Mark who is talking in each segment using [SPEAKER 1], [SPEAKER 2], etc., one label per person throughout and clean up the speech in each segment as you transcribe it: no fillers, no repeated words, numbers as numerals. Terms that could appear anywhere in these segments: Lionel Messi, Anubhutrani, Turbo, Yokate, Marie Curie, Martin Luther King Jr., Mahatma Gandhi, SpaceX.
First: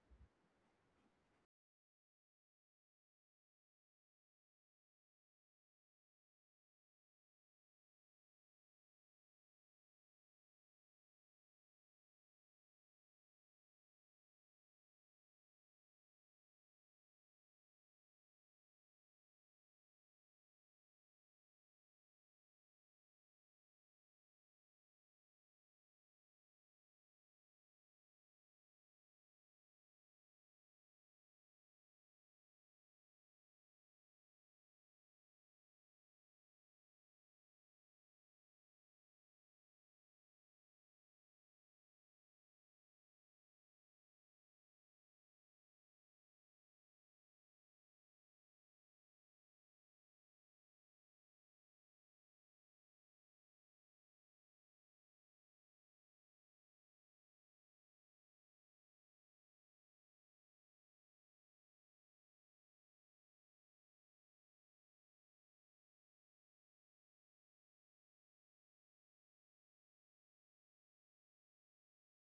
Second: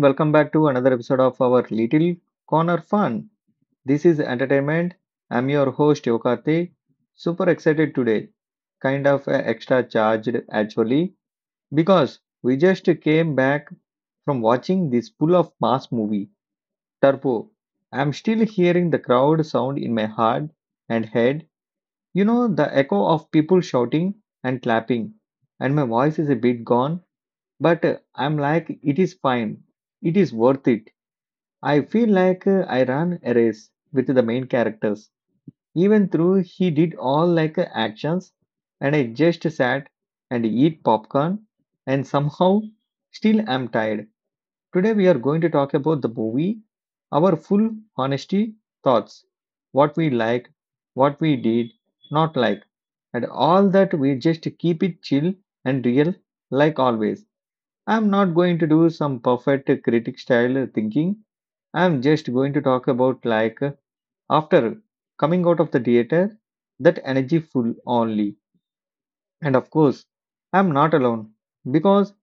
[SPEAKER 1] welcome back to another episode of our Little Corner Fun. This is Entertainment. I'm your host Yokate. Super excited today, kind of extra charged actually, because we just came back from watching this full of mass movie, Turbo. I'm still hearing the crowd sound in my heart and head, you know, the echo of people shouting and clapping, and my voice is a bit gone but I'm like, it is fine. It is worth it. I feel like I ran a race with the main characters. Even though he did all like actions, and I just sat and eat popcorn, and somehow still am tired. Today we are going to talk about the movie, our full honesty thoughts, what we like, what we did not like, and all that. We just keep it chill and real, like always. I'm not going to do some perfect critic style thinking. I'm just going to talk about like after coming out of the theater, that energy full only. And of course, I'm not alone because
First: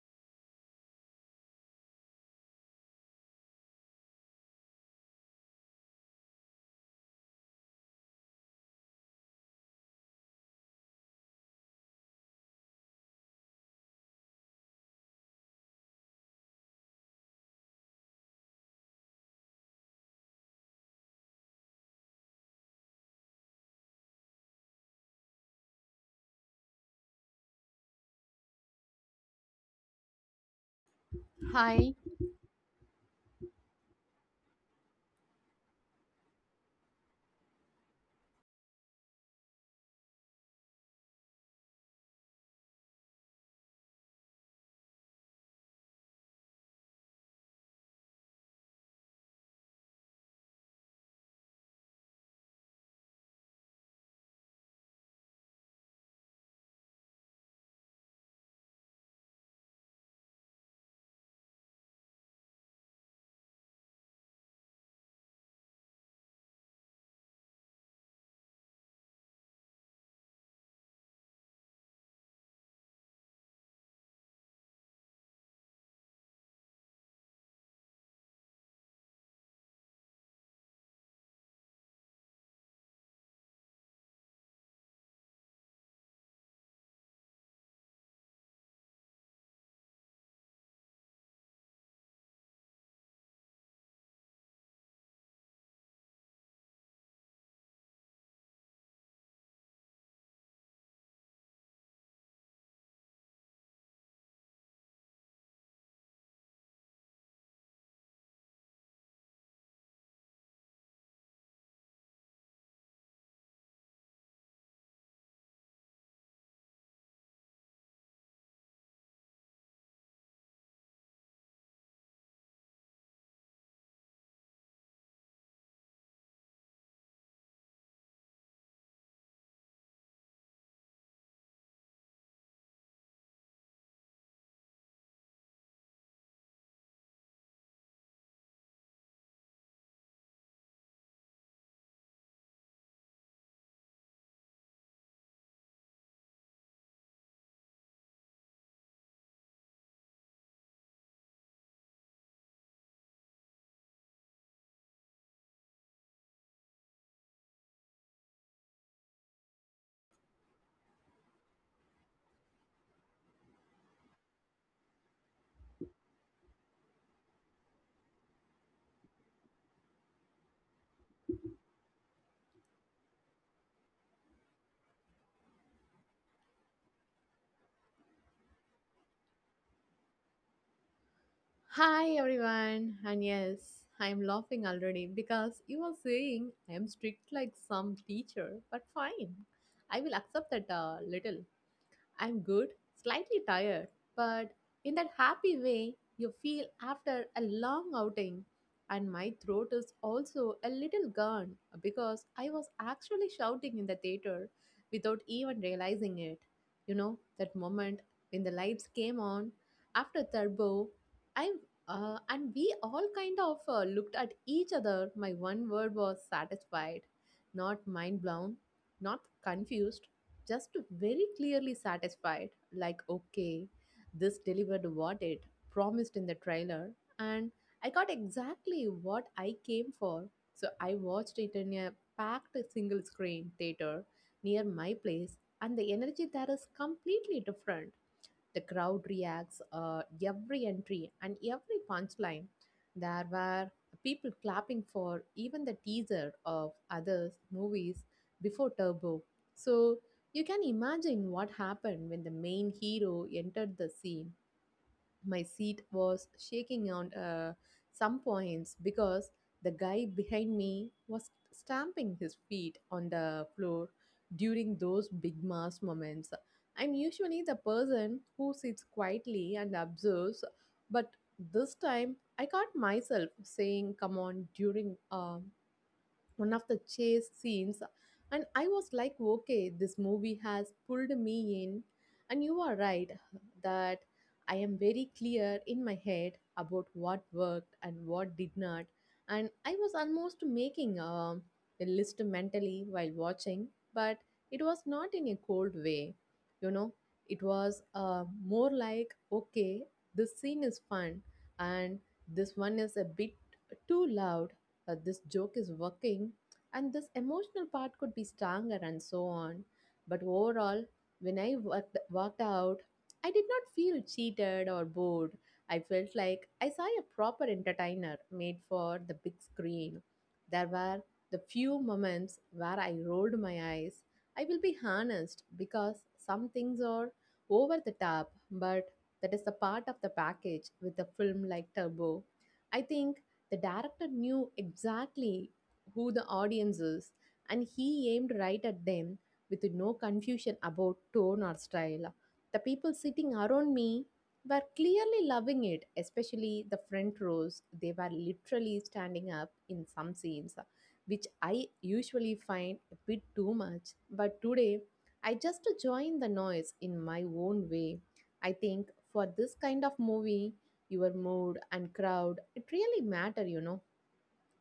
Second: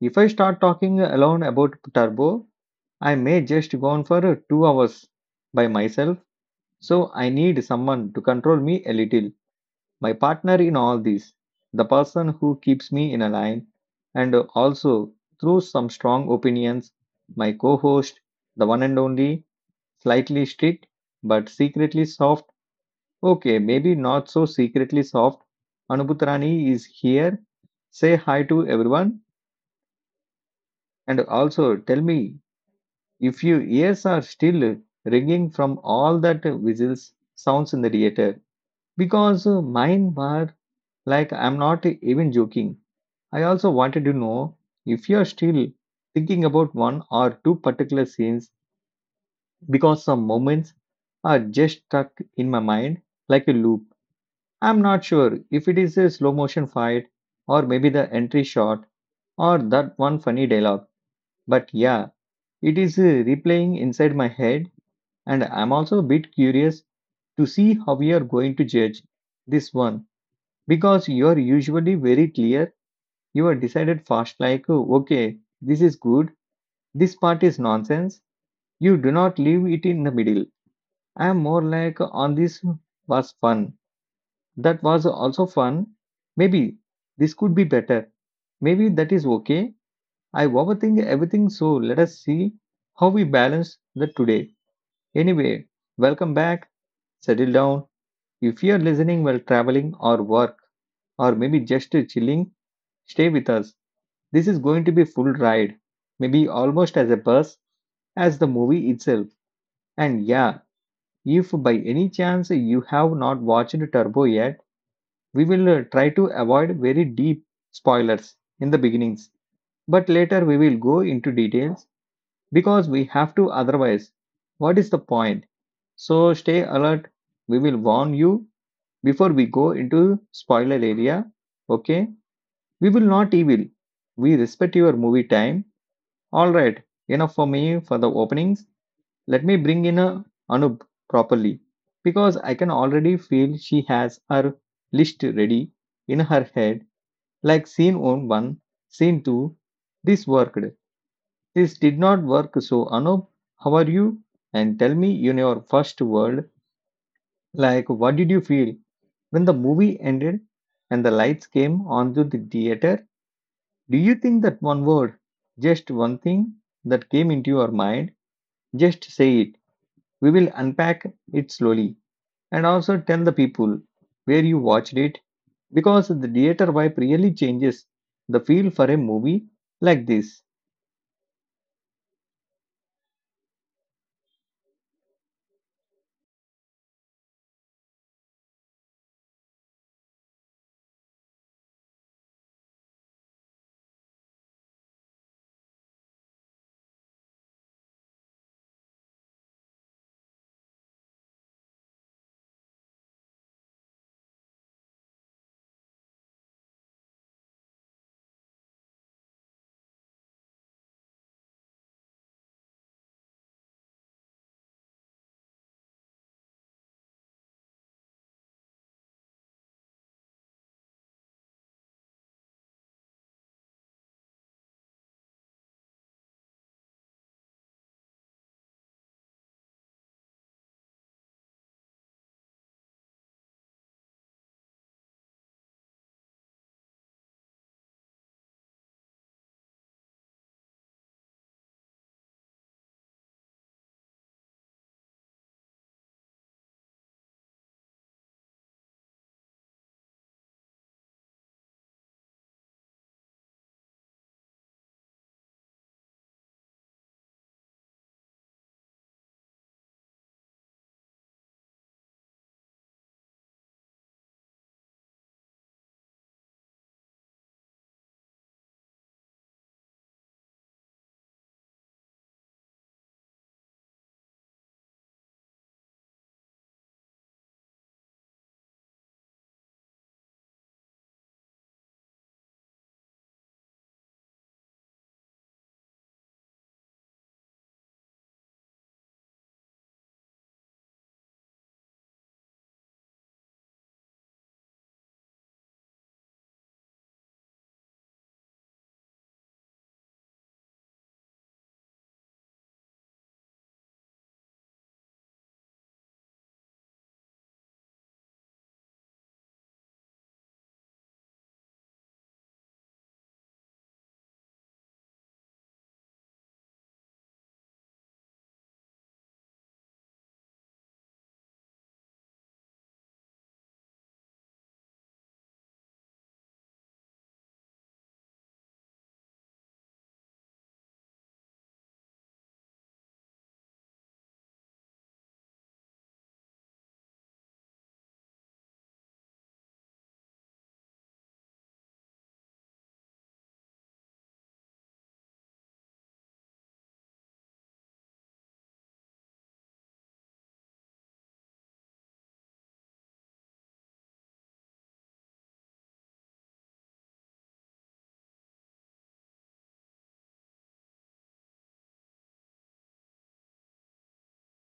[SPEAKER 1] if I start talking alone about Turbo, I may just go on for 2 hours by myself. So I need someone to control me a little. My partner in all this, the person who keeps me in a line, and also through some strong opinions, my co host, the one and only, slightly strict but secretly soft. Okay, maybe not so secretly soft. Anubhutrani is here. Say hi to everyone and also
[SPEAKER 2] Hi,
[SPEAKER 1] tell me if your ears are still ringing from all that whistles sounds in the theater because mine were like I'm not even joking. I also wanted to know if you're still thinking about one or two particular scenes because some moments are just stuck in my mind like a loop. I'm not sure if it is a slow motion fight or maybe the entry shot or that one funny dialogue. But yeah, it is replaying inside my head and I'm also a bit curious to see how you are going to judge this one because you are usually very clear. You are decided fast like, "Oh, okay, this is good. This part is nonsense." You do not leave it in the middle. I am more like on this was fun. That was also fun. Maybe this could be better. Maybe that is okay. I overthink everything, so let us see how we balance that today. Anyway, welcome back. Settle down. If you are listening while traveling or work, or maybe just chilling, stay with us. This is going to be full ride. Maybe almost as a bus as the movie itself. And yeah, if by any chance you have not watched Turbo yet, we will try to avoid very deep spoilers in the beginnings, but later we will go into details because we have to otherwise. What is the point? So stay alert. We will warn you before we go into spoiler area. Okay? We will not evil. We respect your movie time. All right. Enough for me for the openings. Let me bring in a Anup properly because I can already feel she has her list ready in her head like scene on 1, scene 2. This worked. This did not work. So, Anup, how are you? And tell me in your first word, like what did you feel when the movie ended and the lights came onto the theater? Do you think that one word, just one thing that came into your mind? Just say it. We will unpack it slowly and also tell the people where you watched it because the theater vibe really changes the feel for a movie like this.
[SPEAKER 2] hi everyone, and yes, I'm laughing already because you are saying I am strict like some teacher, but fine, I will accept that a little. I'm good, slightly tired, but in that happy way you feel after a long outing. And my throat is also a little gone because I was actually shouting in the theater without even realizing it. You know, that moment when the lights came on after Turbo, I and we all kind of looked at each other. My one word was satisfied, not mind blown, not confused, just very clearly satisfied, like okay, this delivered what it promised in the trailer, and I got exactly what I came for. So I watched it in a packed single screen theater near my place, and the energy there is completely different. The crowd reacts every entry and every punchline. There were people clapping for even the teaser of others' movies before Turbo. So you can imagine what happened when the main hero entered the scene. My seat was shaking on some points because the guy behind me was stamping his feet on the floor during those big mass moments. I'm usually the person who sits quietly and observes, but this time I caught myself saying, "Come on," during one of the chase scenes, and I was like, okay, this movie has pulled me in. And you are right that I am very clear in my head about what worked and what did not, and I was almost making a list mentally while watching. But it was not in a cold way, you know. It was more like, okay, this scene is fun, and this one is a bit too loud, this joke is working, and this emotional part could be stronger, and so on. But overall, when I worked out, I did not feel cheated or bored. I felt like I saw a proper entertainer made for the big screen. There were the few moments where I rolled my eyes, I will be honest, because some things are over the top, but that is the part of the package with a film like Turbo. I think the director knew exactly who the audience is, and he aimed right at them with no confusion about tone or style. The people sitting around me were clearly loving it, especially the front rows. They were literally standing up in some scenes, which I usually find a bit too much. But today, I just joined the noise in my own way. I think for this kind of movie, your mood and crowd it really matter, you know.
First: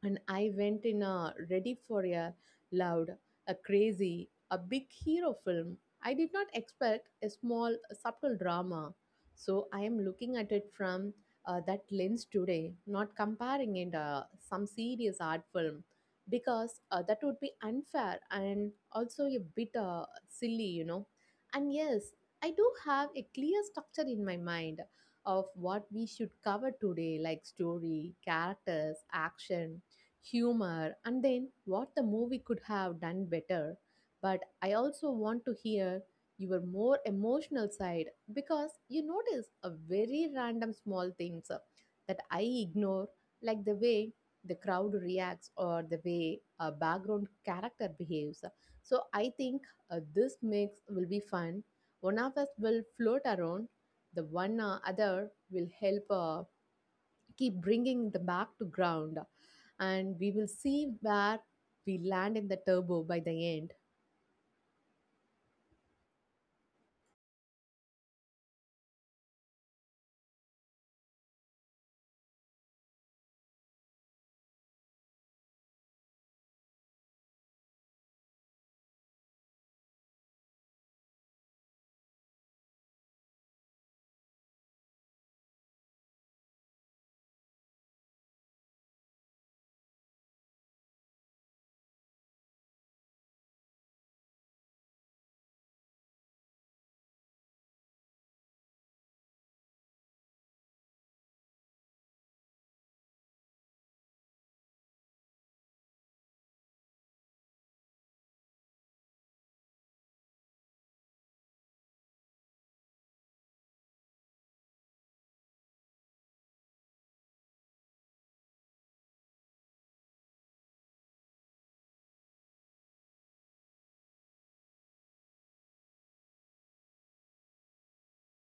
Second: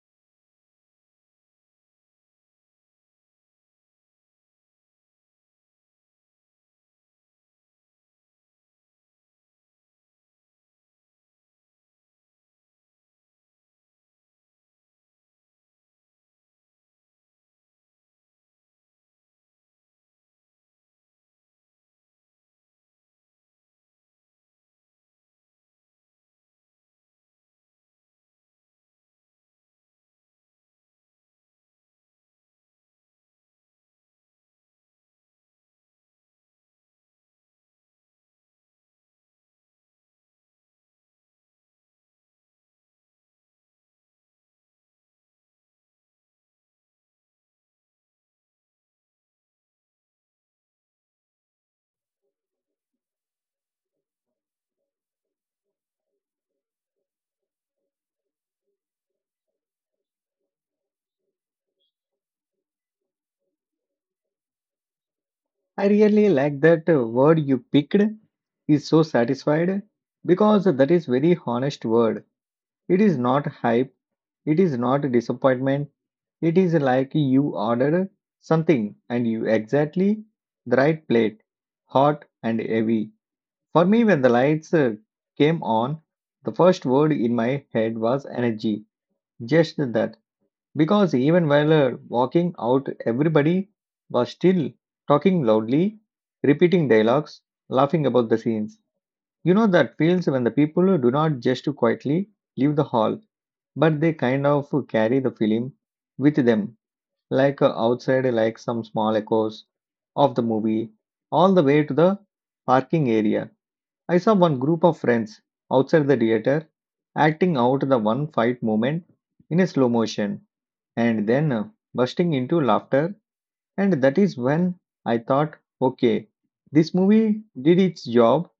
[SPEAKER 2] And I went in a ready for a loud, a crazy, a big hero film. I did not expect a small, subtle drama. So I am looking at it from that lens today, not comparing it some serious art film, because that would be unfair and also a bit silly, you know. And yes, I do have a clear structure in my mind of what we should cover today, like story, characters, action, humor, and then what the movie could have done better. But I also want to hear your more emotional side, because you notice a very random small things that I ignore, like the way the crowd reacts or the way a background character behaves. So I think this mix will be fun. One of us will float around, the one other will help. Keep bringing the back to ground, and we will see where we land in the Turbo by the end.
[SPEAKER 1] I really like that word you picked is so satisfied because that is very honest word. It is not hype, it is not disappointment. It is like you ordered something and you exactly the right plate, hot and heavy. For me when the lights came on, the first word in my head was energy. Just that. Because even while walking out, everybody was still talking loudly, repeating dialogues, laughing about the scenes. You know that feels when the people do not just quietly leave the hall, but they kind of carry the film with them, like outside, like some small echoes of the movie, all the way to the parking area. I saw one group of friends outside the theater acting out the one fight moment in a slow motion and then bursting into laughter. And that is when I thought, okay, this movie did its job.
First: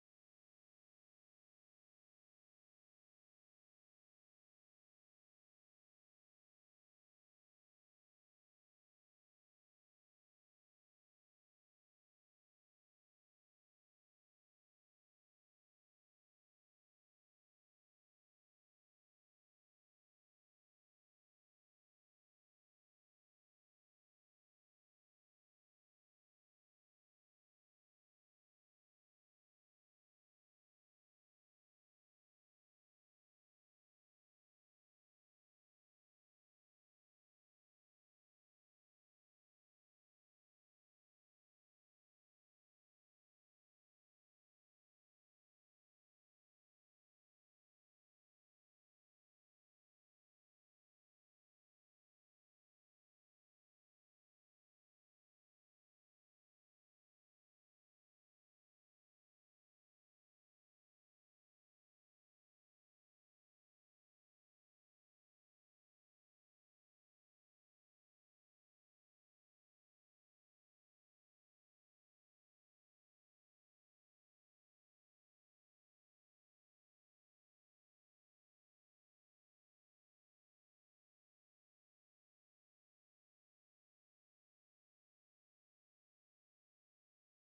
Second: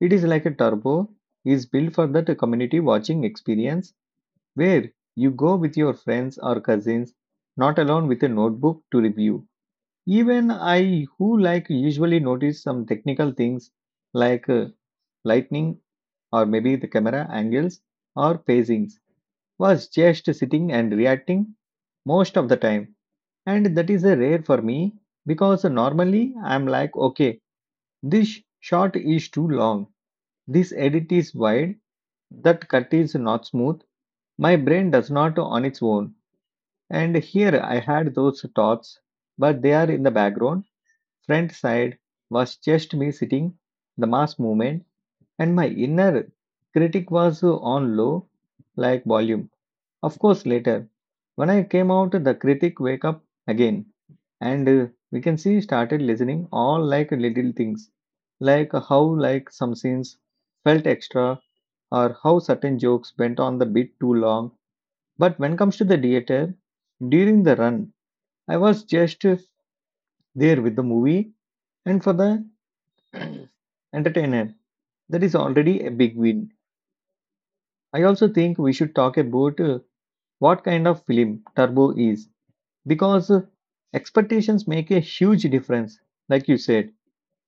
[SPEAKER 1] It is like a turbo, is built for that community watching experience where you go with your friends or cousins, not alone with a notebook to review. Even I, who like usually notice some technical things like lightning or maybe the camera angles or pacings, was just sitting and reacting most of the time and that is a rare for me because normally I'm like, okay, this shot is too long, this edit is wide, that cut is not smooth. My brain does not on its own. And here I had those thoughts, but they are in the background. Front side was just me sitting, the mass movement, and my inner critic was on low, like volume. Of course, later, when I came out, the critic wake up again and we can see started listening all like little things like how like some scenes felt extra or how certain jokes went on the bit too long but when comes to the theater during the run I was just there with the movie and for the entertainer that is already a big win. I also think we should talk about what kind of film Turbo is because expectations make a huge difference like you said.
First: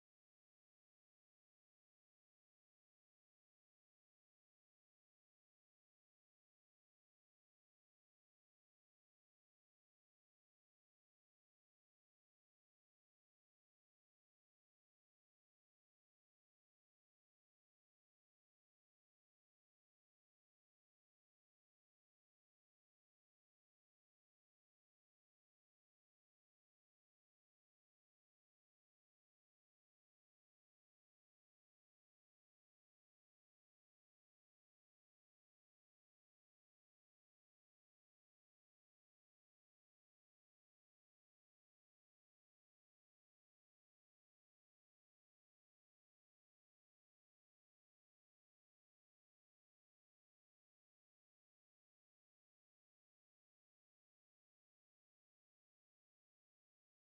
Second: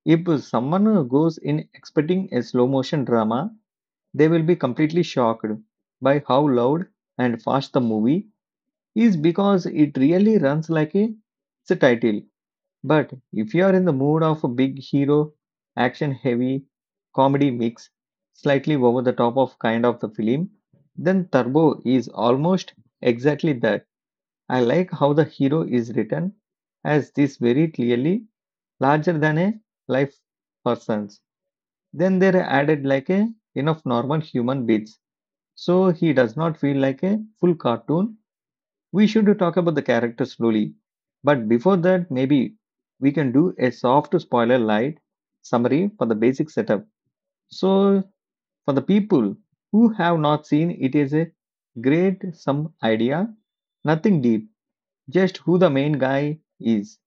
[SPEAKER 1] If someone goes in expecting a slow motion drama, they will be completely shocked by how loud and fast the movie is because it really runs like a, it's a title. But if you are in the mood of a big hero, action heavy, comedy mix, slightly over the top of kind of the film, then Turbo is almost exactly that. I like how the hero is written as this very clearly larger than a life person then they added like a enough normal human beats. So he does not feel like a full cartoon. We should talk about the character slowly. But before that, maybe we can do a soft spoiler light summary for the basic setup. So for the people who have not seen, it is a great some idea, nothing deep, just who the main guy is,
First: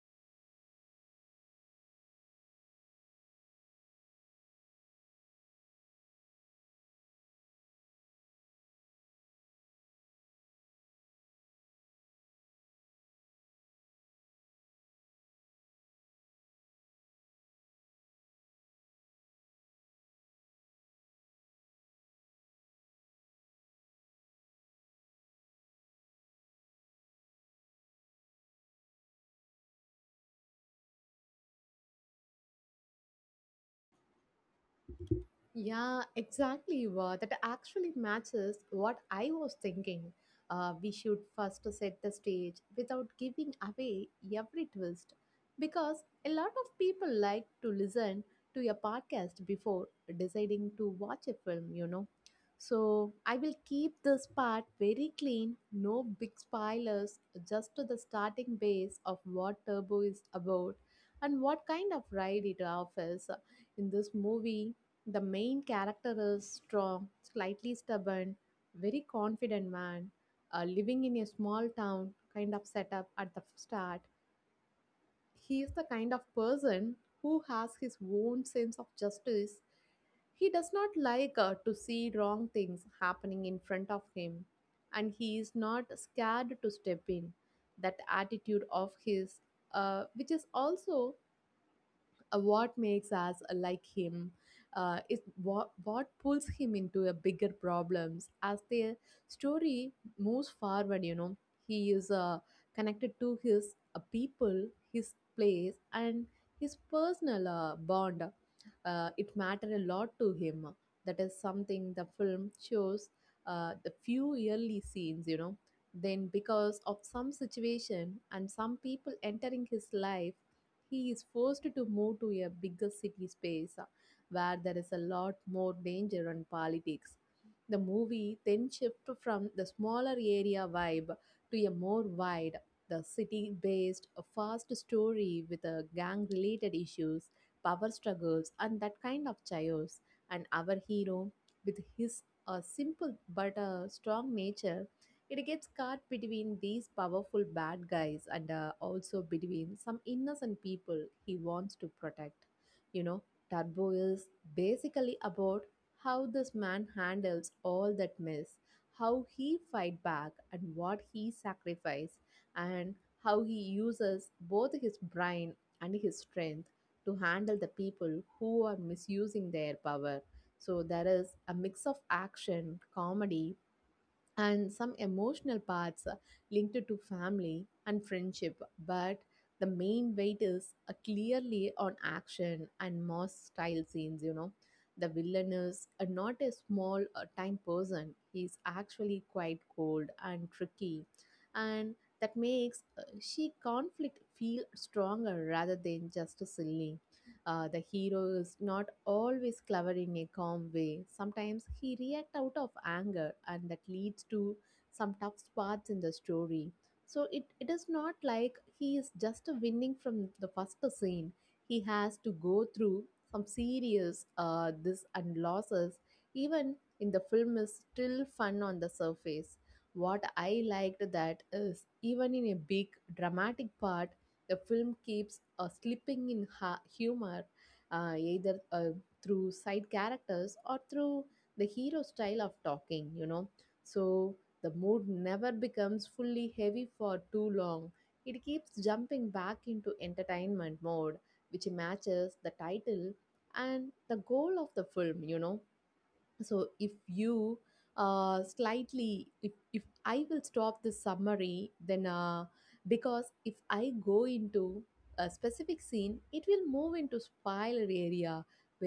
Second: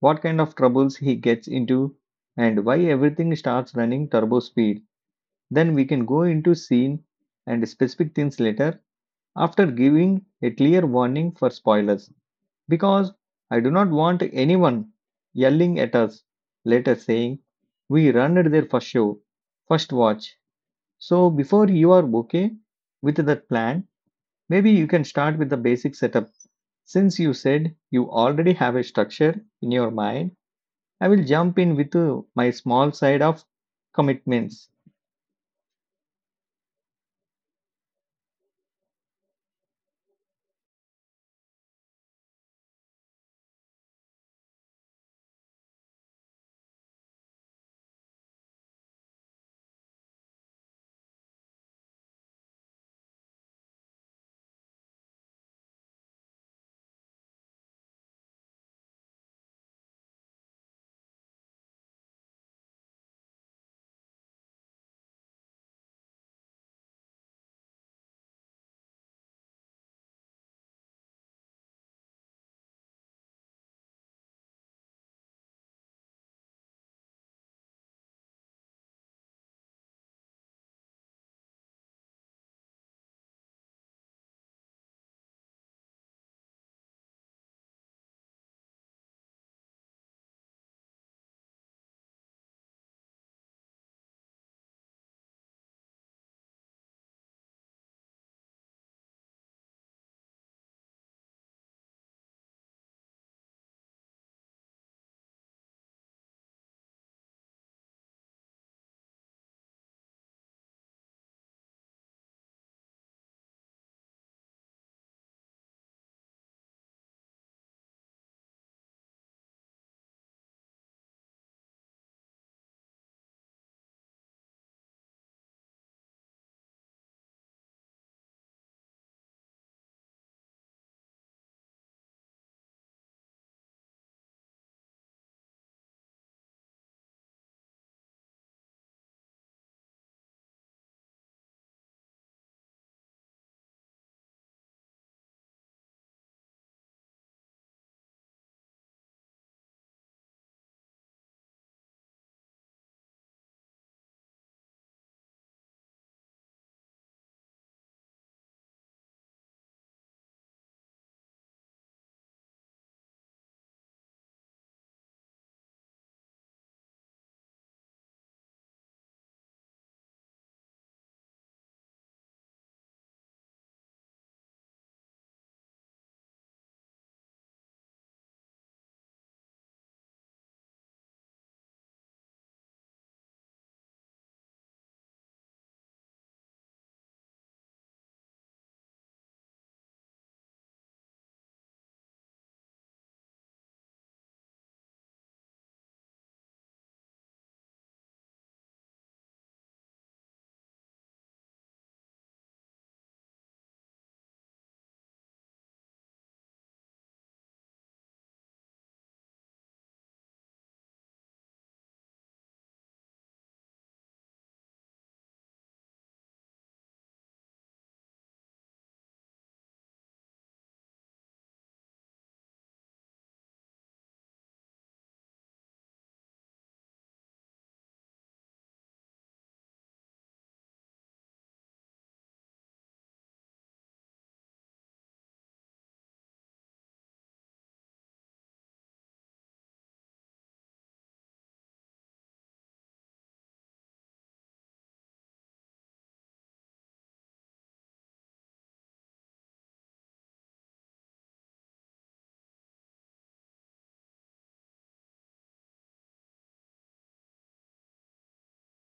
[SPEAKER 1] what kind of troubles he gets into, and why everything starts running turbo speed. Then we can go into scene and specific things later after giving a clear warning for spoilers because I do not want anyone yelling at us later saying we ruined their first show, first watch. So before you are okay with that plan, maybe you can start with the basic setup. Since you said you already have a structure in your mind, I will jump in with my small side of commitments.
[SPEAKER 2] Yeah, exactly. Wa. That actually matches what I was thinking. We should first set the stage without giving away every twist, because a lot of people like to listen to a podcast before deciding to watch a film, you know. So I will keep this part very clean, no big spoilers, just to the starting base of what Turbo is about and what kind of ride it offers. In this movie the main character is strong, slightly stubborn, very confident man, living in a small town kind of setup at the start. He is the kind of person who has his own sense of justice. He does not like to see wrong things happening in front of him, and he is not scared to step in. That attitude of his, which is also what makes us like him is what pulls him into a bigger problems as the story moves forward, you know. He is connected to his people, his place, and his personal bond. It mattered a lot to him. That is something the film shows the few early scenes, you know. Then because of some situation and some people entering his life, he is forced to move to a bigger city space, where there is a lot more danger and politics. The movie then shifts from the smaller area vibe to a more wide, the city based, fast story with gang related issues, power struggles, and that kind of chaos. And our hero, with his simple but strong nature, it gets caught between these powerful bad guys and also between some innocent people he wants to protect. You know, Turbo is basically about how this man handles all that mess, how he fight back and what he sacrifice, and how he uses both his brain and his strength to handle the people who are misusing their power. So there is a mix of action, comedy, and some emotional parts linked to family and friendship. But the main weight is clearly on action and moss style scenes, you know. The villain is not a small time person, he's actually quite cold and tricky, and that makes she conflict feel stronger rather than just silly. The hero is not always clever in a calm way. Sometimes he reacts out of anger, and that leads to some tough spots in the story. So it is not like he is just winning from the first scene. He has to go through some serious this and losses. Even in the film is still fun on the surface. What I liked that is even in a big dramatic part, the film keeps slipping in humor, either through side characters or through the hero style of talking, you know. So the mood never becomes fully heavy for too long. It keeps jumping back into entertainment mode, which matches the title and the goal of the film, you know. So if you slightly if I will stop this summary then, because if I go into a specific scene, it will move into spoiler area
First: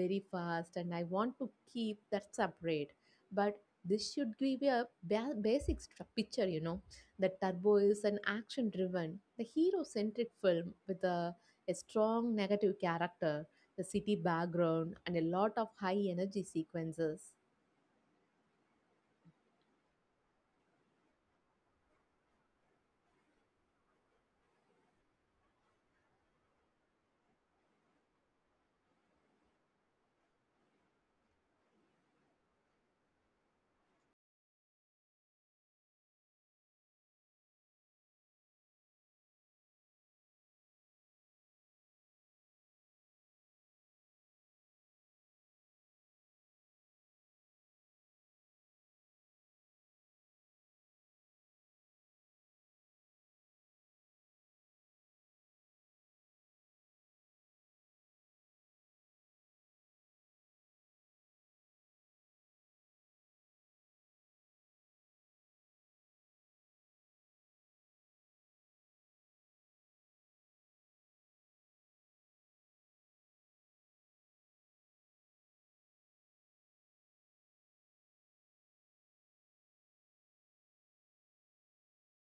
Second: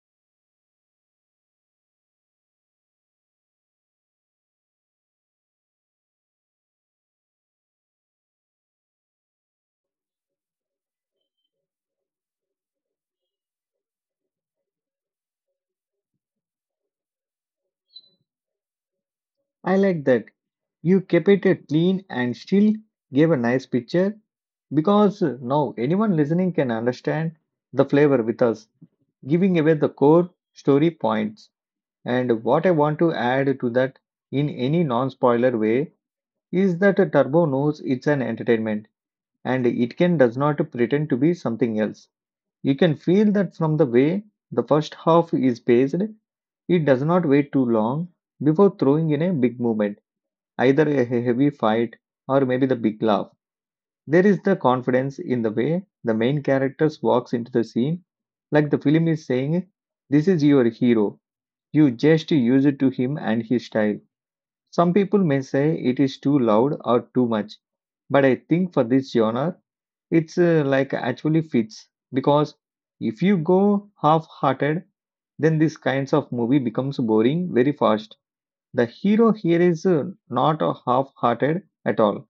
[SPEAKER 2] very fast, and I want to keep that separate. But this should give you a basic picture, you know. The Turbo is an action driven, the hero centric film with a strong negative character, the city background, and a lot of high energy sequences.
[SPEAKER 1] I like that. You kept it clean and still gave a nice picture because now anyone listening can understand the flavor with us, giving away the core story points. And what I want to add to that in any non spoiler way is that Turbo knows it's an entertainment and it can does not pretend to be something else. You can feel that from the way the first half is paced, it does not wait too long before throwing in a big moment either a heavy fight or maybe the big laugh. There is the confidence in the way the main character walks into the scene, like the film is saying, "This is your hero. You just use it to him and his style." Some people may say it is too loud or too much, but I think for this genre, it's like actually fits because if you go half hearted, then these kinds of movie becomes boring very fast. The hero here is not half hearted at all.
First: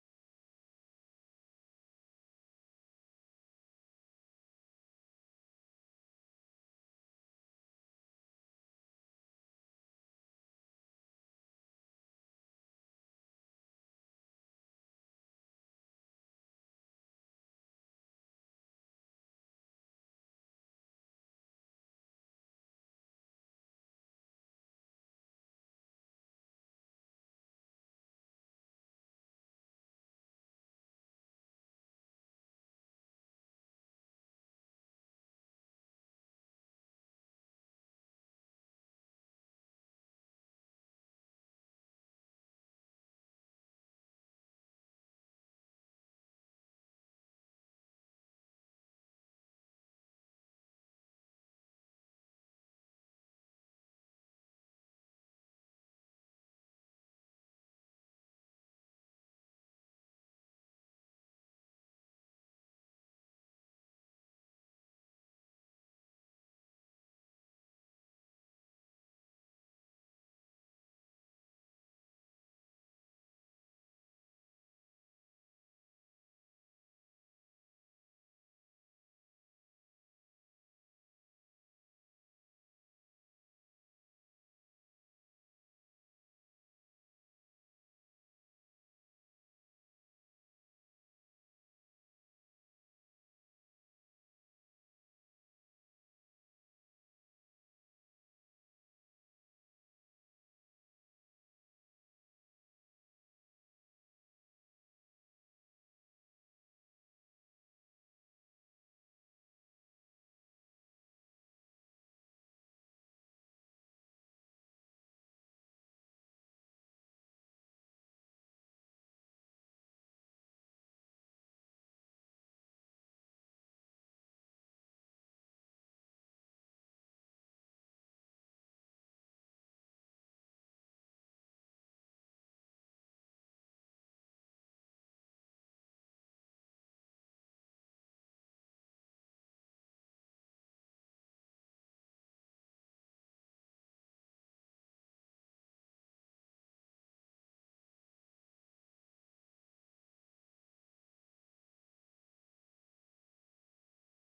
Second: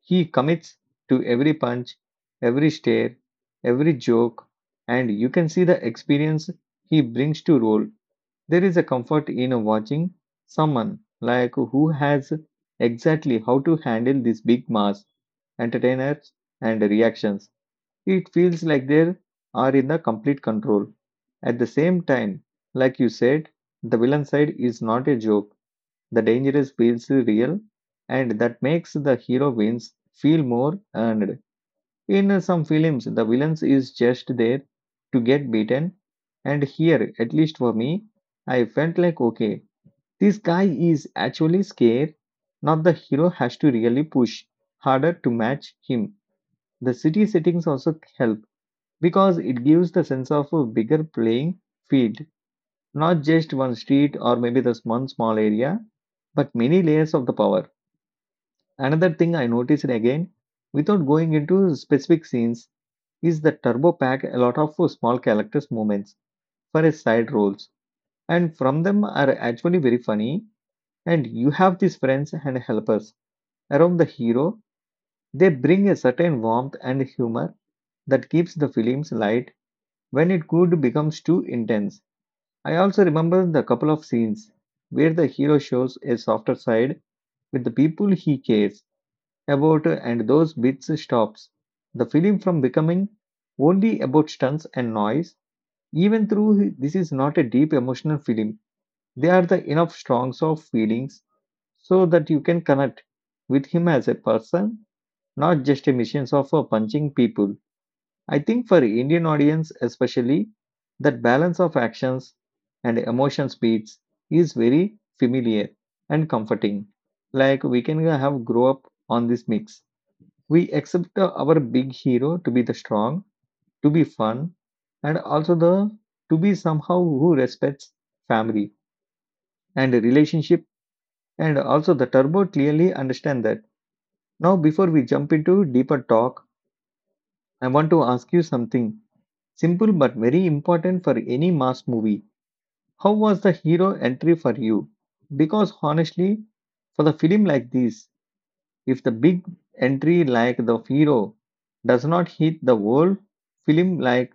[SPEAKER 1] He commits to every punch, every stare, every joke, and you can see the experience he brings to role. There is a comfort in watching someone like who has exactly how to handle this big mass, entertainers, and reactions. It feels like they are in the complete control. At the same time, like you said, the villain side is not a joke. The dangerous feels real, and that makes the hero wins feel more earned. In some films, the villain is just there to get beaten, and here, at least for me, I felt like okay, this guy is actually scared. Not the hero has to really push harder to match him. The city settings also help because it gives the sense of a bigger playing field, not just one street or maybe this one small area, but many layers of the power. Another thing I noticed again, without going into specific scenes, is that Turbo pack a lot of small characters' moments for his side roles, and from them are actually very funny. And you have these friends and helpers around the hero. They bring a certain warmth and humor that keeps the films light when it could becomes too intense. I also remember the couple of scenes where the hero shows a softer side with the people he cares about, and those bits stops the film from becoming only about stunts and noise. Even though this is not a deep emotional film, they are the enough strongs of feelings so that you can connect with him as a person, not just a missions of punching people. I think for Indian audience especially, that balance of actions and emotion speeds is very familiar and comforting. Like we can have grow up on this mix. We accept our big hero to be the strong, to be fun, and also the to be somehow who respects family and relationship. And also the Turbo clearly understand that. Now, before we jump into deeper talk, I want to ask you something simple but very important for any mass movie. How was the hero entry for you? Because honestly, for the film like this, if the big entry like the hero does not hit, the whole film like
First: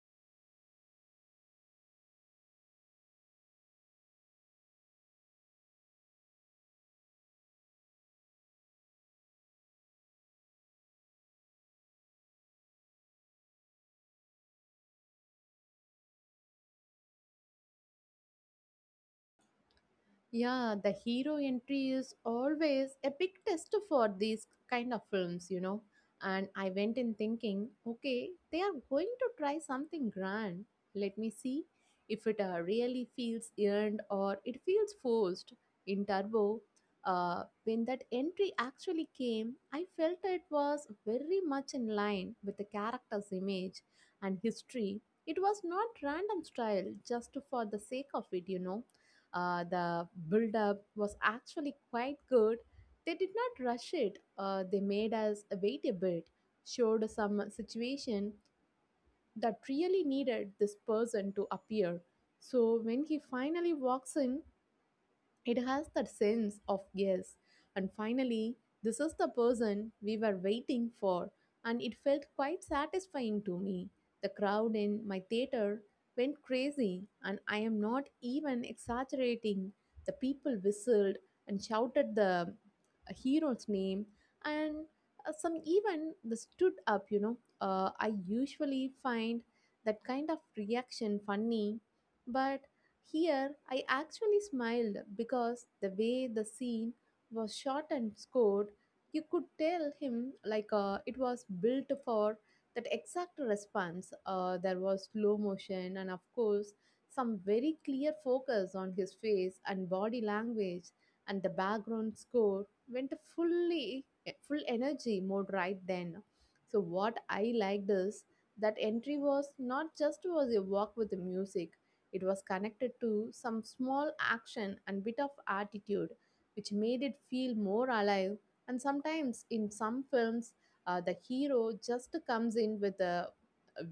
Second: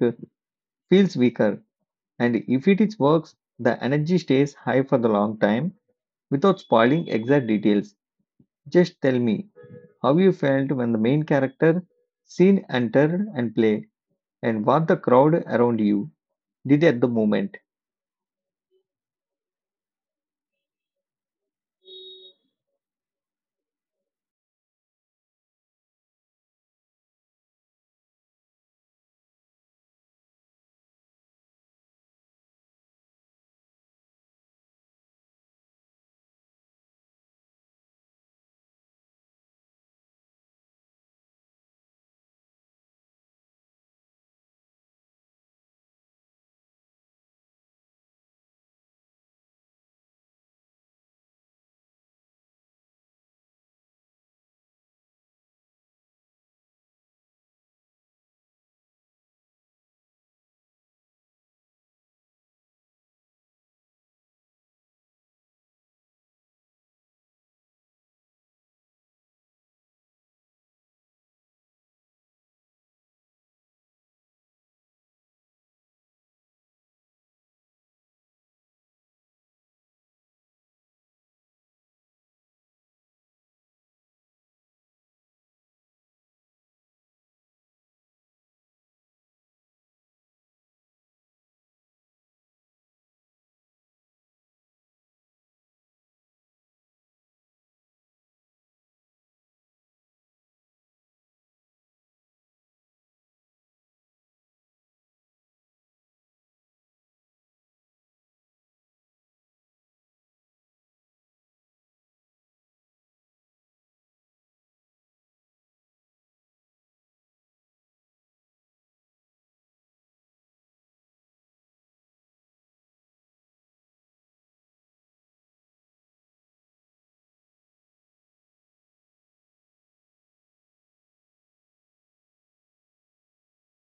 [SPEAKER 1] feels weaker, and if it is works, the energy stays high for the long time without spoiling exact details. Just tell me how you felt when the main character scene entered and play, and what the crowd around you did at the moment.
[SPEAKER 2] Yeah, the hero entry is always a big test for these kind of films, you know. And I went in thinking, okay, they are going to try something grand. Let me see if it really feels earned or it feels forced. In Turbo, when that entry actually came, I felt it was very much in line with the character's image and history. It was not random style just for the sake of it, you know. The build up was actually quite good. They did not rush it, they made us wait a bit, showed some situation that really needed this person to appear. So when he finally walks in, it has that sense of yes. And finally, this is the person we were waiting for, and it felt quite satisfying to me. The crowd in my theater went crazy, and I am not even exaggerating. The people whistled and shouted the hero's name, and some even the stood up. You know, I usually find that kind of reaction funny, but here, I actually smiled because the way the scene was shot and scored, you could tell him like it was built for that exact response. There was slow motion and, of course, some very clear focus on his face and body language, and the background score went full energy mode right then. So what I liked is that entry was not just was a walk with the music, it was connected to some small action and bit of attitude, which made it feel more alive. And sometimes in some films, the hero just comes in with the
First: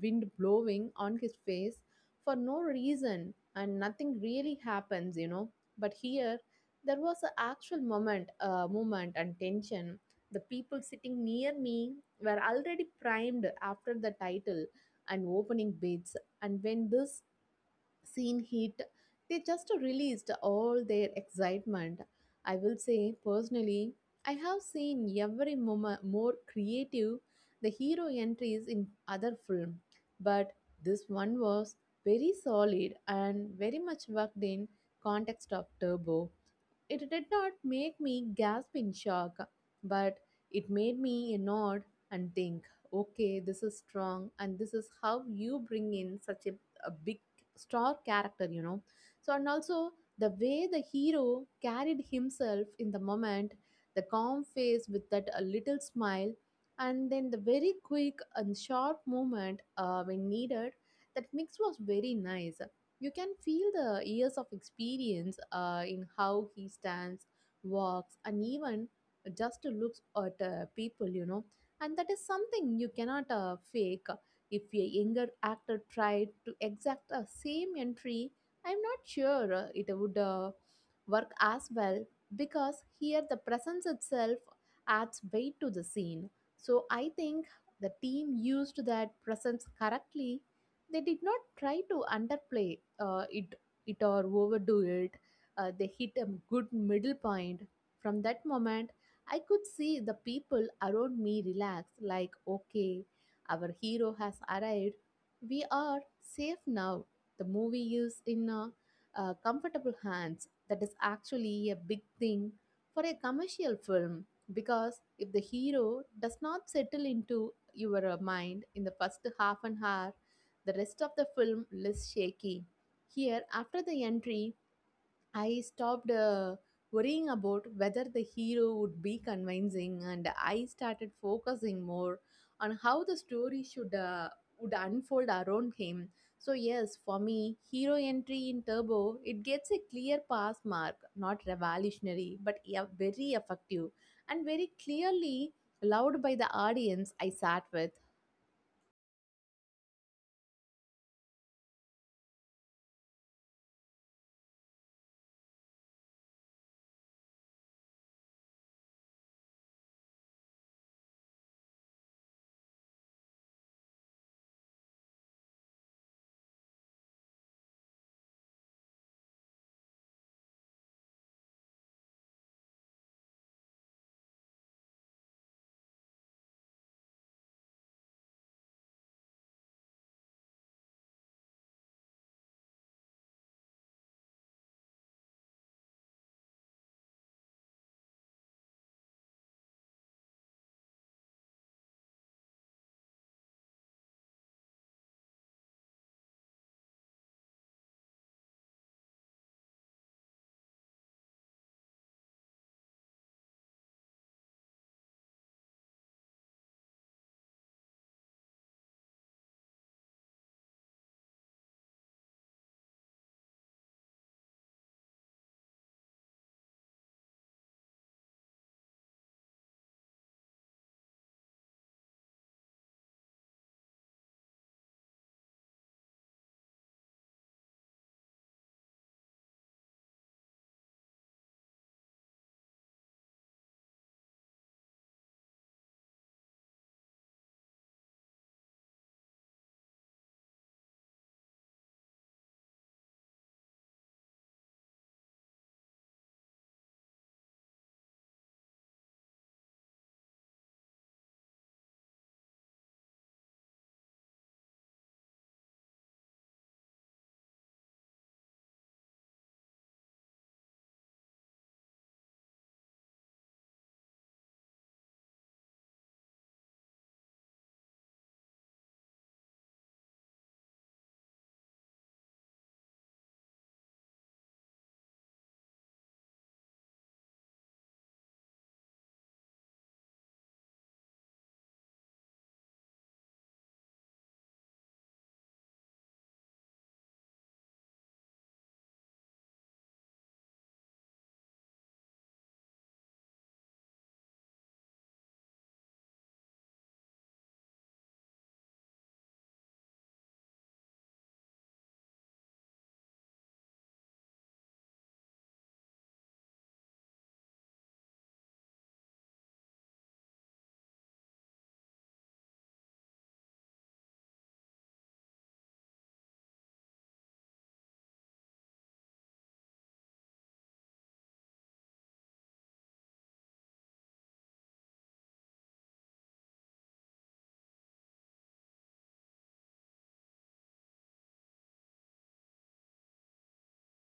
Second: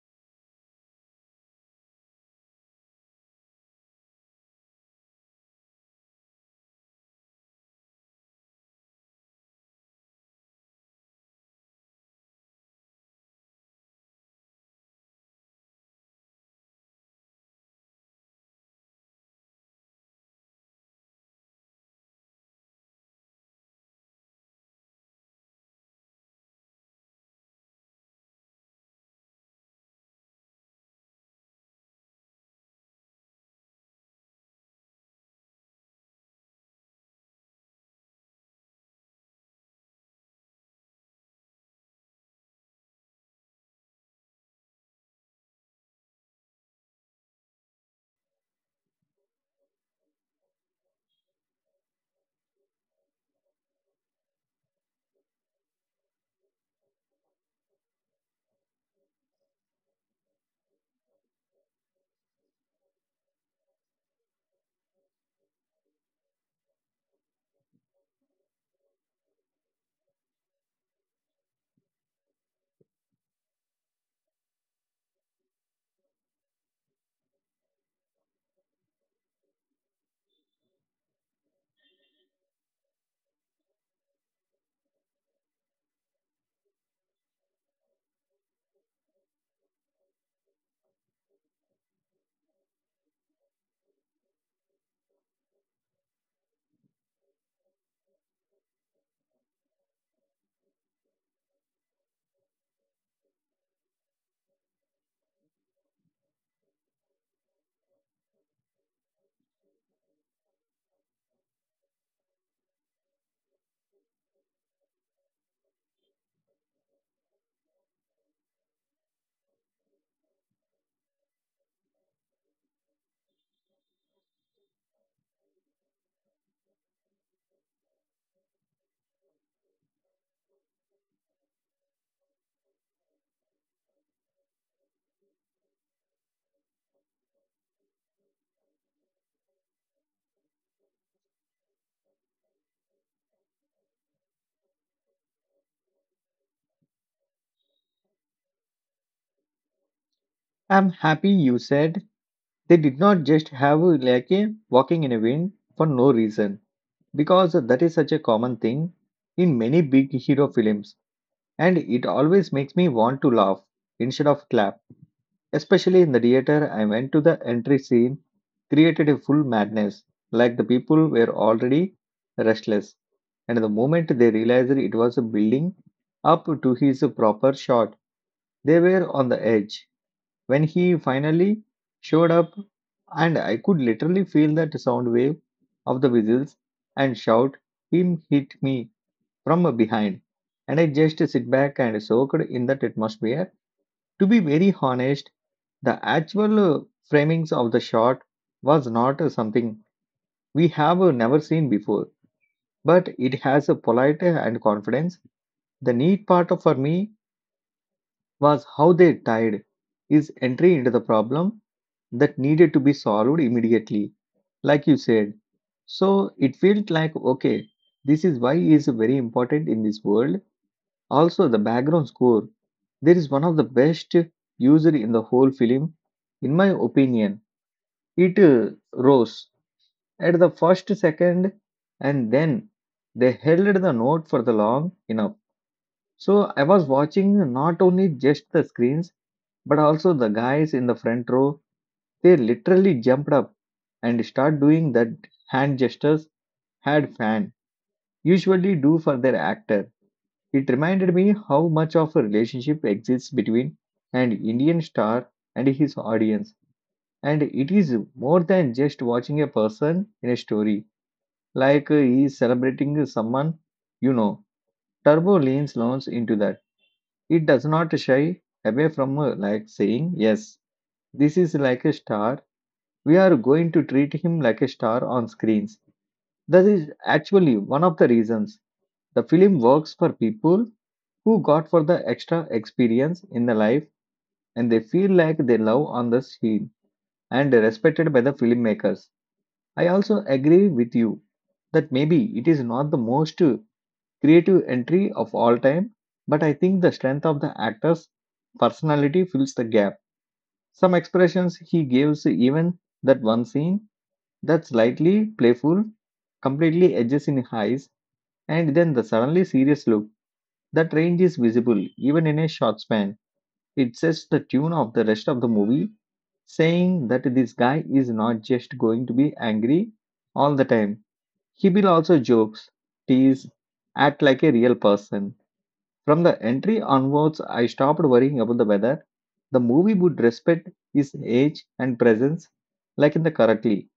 [SPEAKER 2] wind blowing on his face for no reason and nothing really happens, you know. But here, there was an actual moment, moment and tension. The people sitting near me were already primed after the title and opening bids. And when this seen hit, they just released all their excitement. I will say personally, I have seen more creative the hero entries in other film, but this one was very solid and very much worked in context of Turbo. It did not make me gasp in shock, but it made me nod and think, okay, this is strong, and this is how you bring in a big star character, So, and also the way the hero carried himself in the moment, the calm face with that a little smile, and then the very quick and sharp movement when needed, that mix was very nice. You can feel the years of experience in how he stands, walks, and even just looks at people, And that is something you cannot fake. If a younger actor tried to exact the same entry, I'm not sure it would work as well because here the presence itself adds weight to the scene. So I think the team used that presence correctly. They did not try to underplay it or overdo it. They hit a good middle point. From that moment I could see the people around me relax, like, okay, our hero has arrived, we are safe now, the movie is in comfortable hands. That is actually a big thing for a commercial film, because if the hero does not settle into your mind in the first half an hour, the rest of the film is shaky. Here, after the entry, I stopped worrying about whether the hero would be convincing, and I started focusing more on how the story should would unfold around him. So yes, for me, hero entry in Turbo, it gets a clear pass mark, not revolutionary, but yeah, very effective and very clearly loved by the audience I sat with.
[SPEAKER 1] I'm happy you said they did not just have like a walking in a wind for no reason, because that is such a common thing in many big hero films, and it always makes me want to laugh instead of clap. Especially in the theater, I went to the entry scene, created a full madness, like the people were already restless. And the moment they realized it was building up to his proper shot, they were on the edge. When he finally showed up, and I could literally feel that sound wave of the whistles and shout, him hit me from behind. And I just sit back and soaked in that atmosphere. To be very honest, the actual framings of the shot was not something we have never seen before, but it has a polite and confidence. The neat for me was how they tied his entry into the problem that needed to be solved immediately, like you said. So it felt like okay, this is why he is very important in this world. Also, the background score there is one of the best used in the whole film, in my opinion. It rose at the first second, and then they held the note for the long enough. So I was watching not only just the screens but also the guys in the front row. They literally jumped up and start doing that hand gestures had fan usually do for their actor. It reminded me how much of a relationship exists between an Indian star and his audience, and it is more than just watching a person in a story. Like he is celebrating someone, you know. Turbo leans loans into that. It does not shy away from like saying, "Yes, this is like a star. We are going to treat him like a star on screens." That is actually one of the reasons the film works for people who got for the extra experience in the life, and they feel like they love on the scene and respected by the filmmakers. I also agree with you that maybe it is not the most creative entry of all time, but I think the strength of the actor's personality fills the gap. Some expressions he gives, even that one scene that's slightly playful, completely edges in highs, and then the suddenly serious look. That range is visible even in a short span. It sets the tune of the rest of the movie, saying that this guy is not just going to be angry all the time. He will also jokes, tease, act like a real person. From the entry onwards, I stopped worrying about the weather. The movie would respect his age and presence, like in the correctly,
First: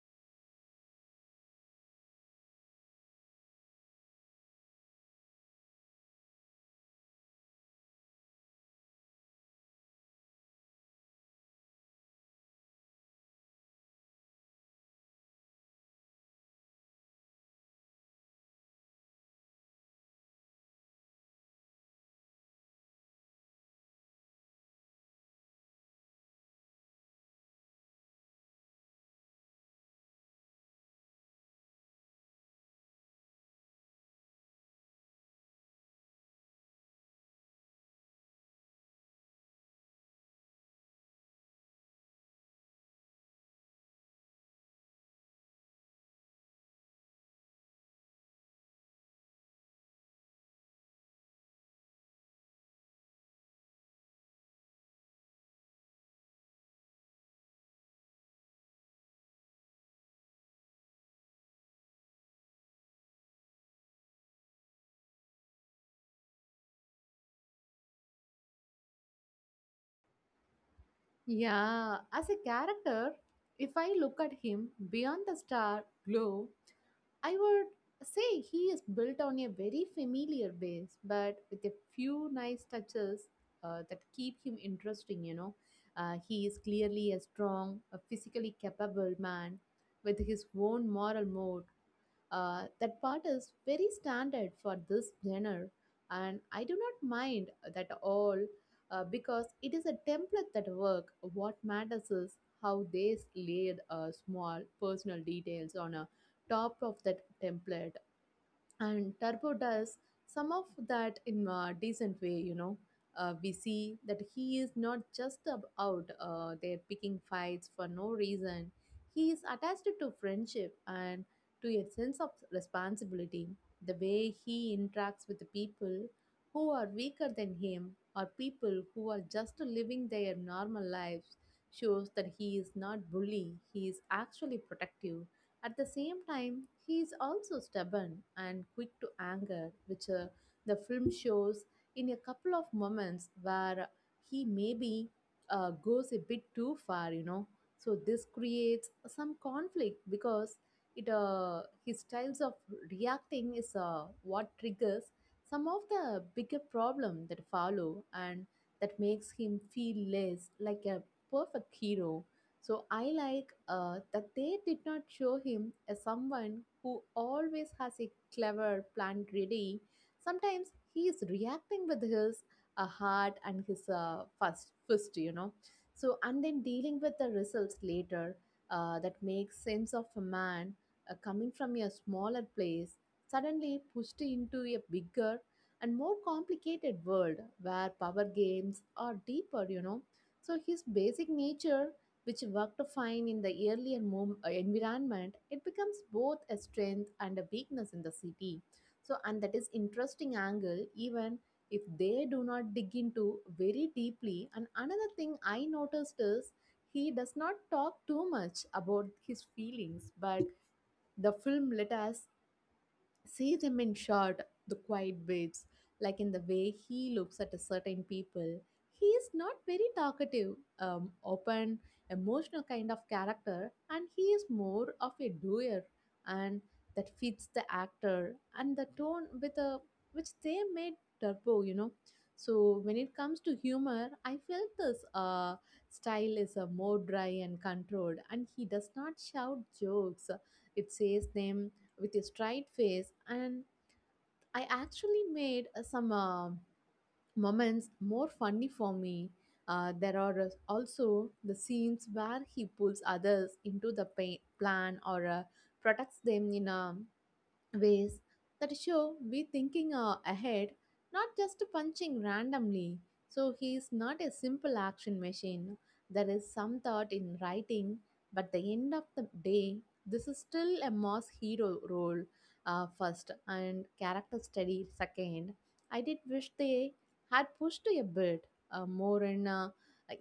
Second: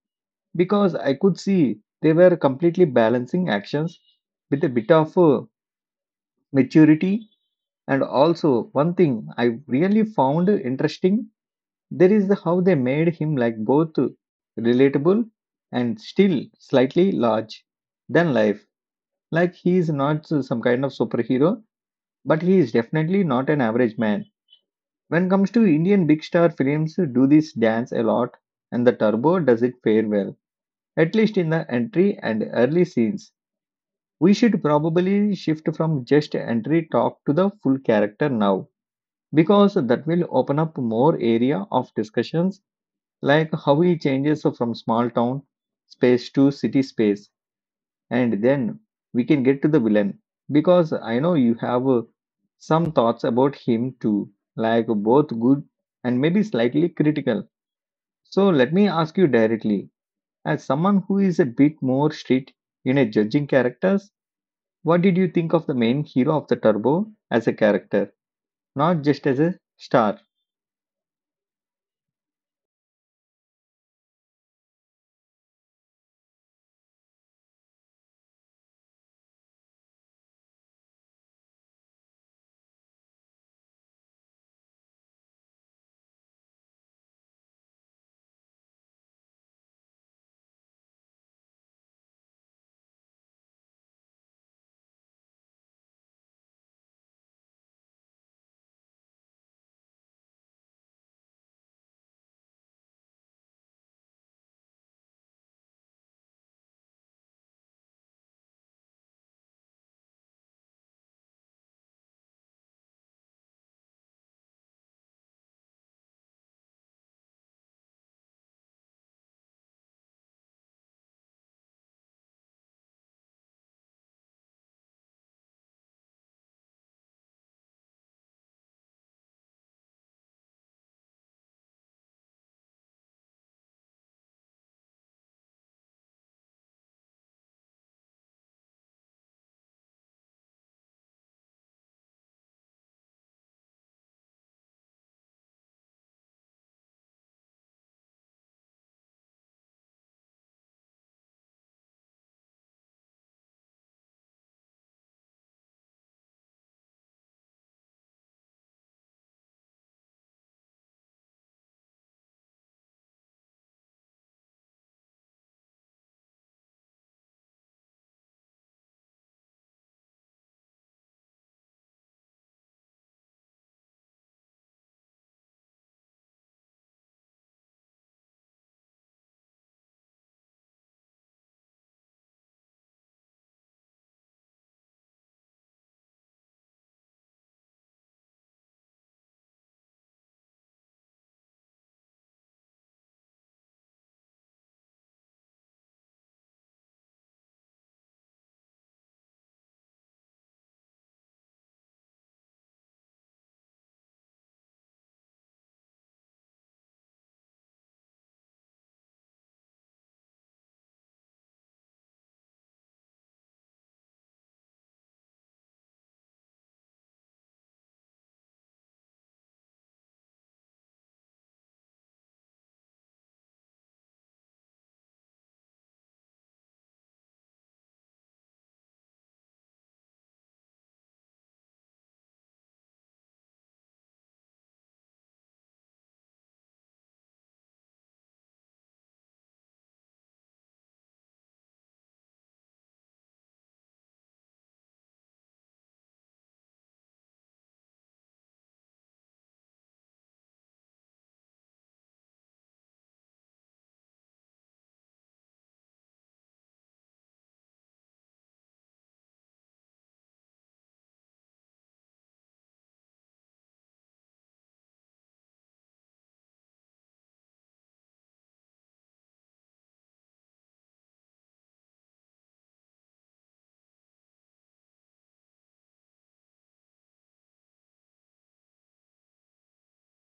[SPEAKER 1] because I could see they were completely balancing actions with a bit of maturity. And also, one thing I really found interesting there is the how they made him like both relatable and still slightly large than life. Like he is not some kind of superhero, but he is definitely not an average man. When it comes to Indian big star films, do this dance a lot, and the Turbo does it fair well. At least in the entry and early scenes, we should probably shift from just entry talk to the full character now, because that will open up more area of discussions, like how he changes from small town space to city space, and then we can get to the villain, because I know you have some thoughts about him too, like both good and maybe slightly critical. So let me ask you directly, as someone who is a bit more strict in a judging characters, what did you think of the main hero of the Turbo as a character, not just as a star?
[SPEAKER 2] Yeah, as a character, if I look at him beyond the star glow, I would say he is built on a very familiar base, but with a few nice touches that keep him interesting, He is clearly a strong, a physically capable man with his own moral mode. That part is very standard for this genre, and I do not mind that all. Because it is a template that work. What matters is how they laid small personal details on a top of that template, and Turbo does some of that in a decent way. You know, we see that he is not just out there picking fights for no reason. He is attached to friendship and to a sense of responsibility. The way he interacts with the people who are weaker than him, or people who are just living their normal lives, shows that he is not bully. He is actually protective. At the same time, he is also stubborn and quick to anger, which the film shows in a couple of moments where he maybe goes a bit too far, So this creates some conflict, because it his styles of reacting is what triggers some of the bigger problem that follow, and that makes him feel less like a perfect hero. So I like that they did not show him as someone who always has a clever plan ready. Sometimes he is reacting with his heart and his first fist, So, and then dealing with the results later. That makes sense of a man coming from a smaller place, suddenly pushed into a bigger and more complicated world where power games are deeper, So his basic nature, which worked fine in the earlier environment, it becomes both a strength and a weakness in the city. So, and that is interesting angle, even if they do not dig into very deeply. And another thing I noticed is he does not talk too much about his feelings, but the film let us see them in short, the quiet babes, like in the way he looks at a certain people. He is not very talkative, open, emotional kind of character, and he is more of a doer, and that fits the actor and the tone with a which they made Turbo, So when it comes to humor, I felt this style is a more dry and controlled, and he does not shout jokes. It says them with a straight face, and I actually made some moments more funny for me. There are also the scenes where he pulls others into the pain plan, or protects them in a ways that show we thinking ahead, not just punching randomly. So he is not a simple action machine. There is some thought in writing, but the end of the day, this is still a mass hero role first and character study second. I did wish they had pushed a bit more in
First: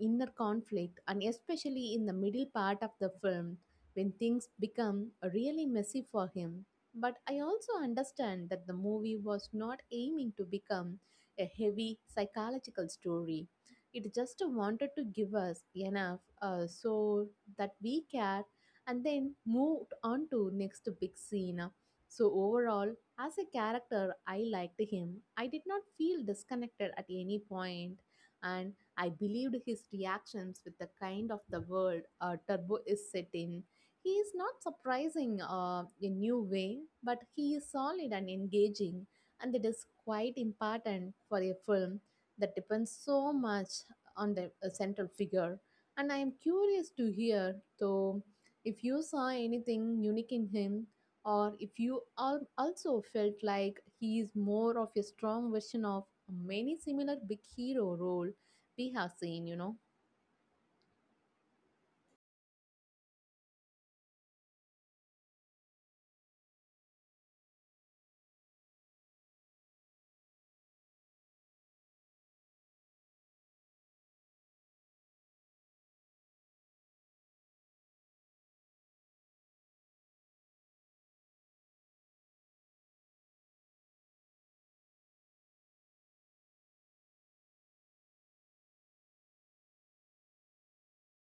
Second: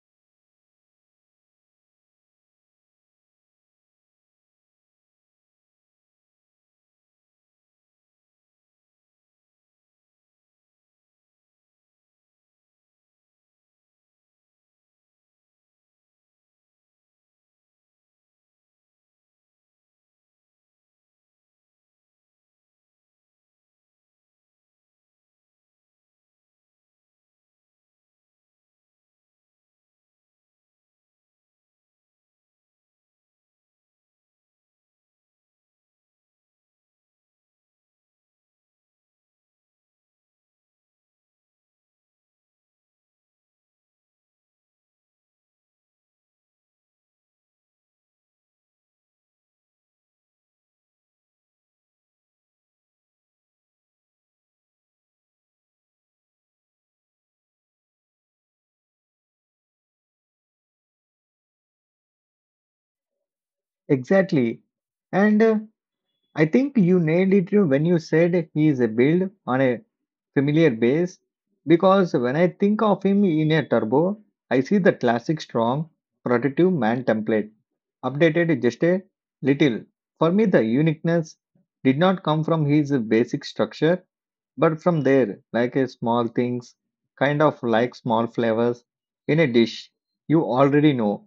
[SPEAKER 2] inner conflict, and especially in the middle part of the film when things become really messy for him. But I also understand that the movie was not aiming to become a heavy psychological story. It just wanted to give us enough so that we care, and then moved on to next big scene. So overall, as a character, I liked him. I did not feel disconnected at any point, and I believed his reactions with the kind of the world Turbo is set in. He is not surprising in new way, but he is solid and engaging, and it is quite important for a film that depends so much on the central figure. And I am curious to hear, though, if you saw anything unique in him, or if you also felt like he is more of a strong version of many similar big hero role we have seen,
[SPEAKER 1] Exactly, and I think you nailed it when you said he is a build on a familiar base, because when I think of him in a Turbo, I see the classic strong, protective man template, updated just a little. For me, the uniqueness did not come from his basic structure, but from there, like a small things, kind of like small flavors in a dish you already know.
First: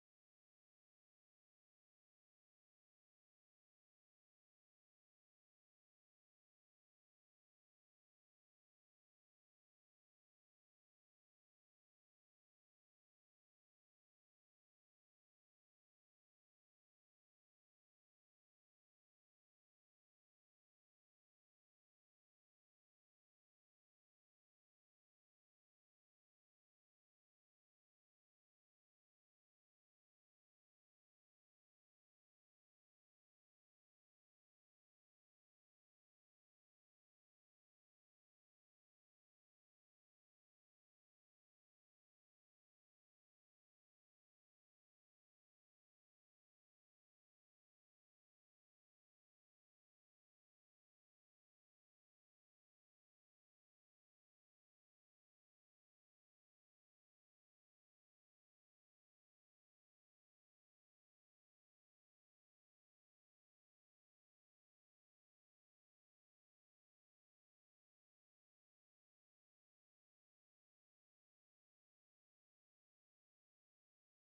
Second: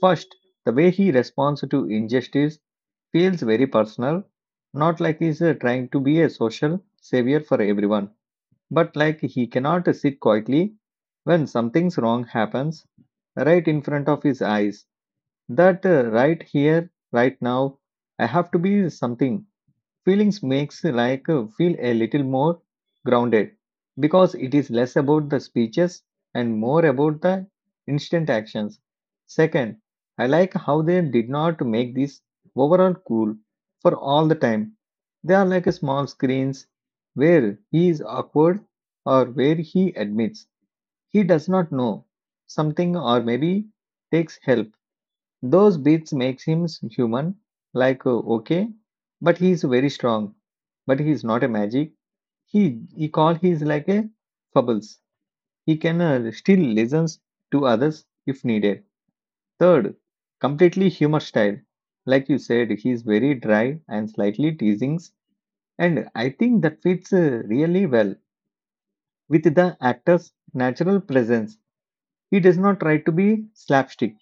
[SPEAKER 1] First, the way he responds to injustice feels very personal, not like he's trying to be a social savior for everyone, but like he cannot sit quietly when something's wrong happens right in front of his eyes. That right here, right now, I have to be something feelings makes like feel a little more grounded, because it is less about the speeches and more about the instant actions. Second, I like how they did not make this overall cool for all the time. They are like small screens where he is awkward, or where he admits he does not know something, or maybe takes help. Those beats makes him human, like okay, but he is very strong. But he is not a magic. He is like a fables. He can still listens to others if needed. Third, completely humor style. Like you said, he is very dry and slightly teasing, and I think that fits really well with the actor's natural presence. He does not try to be slapstick.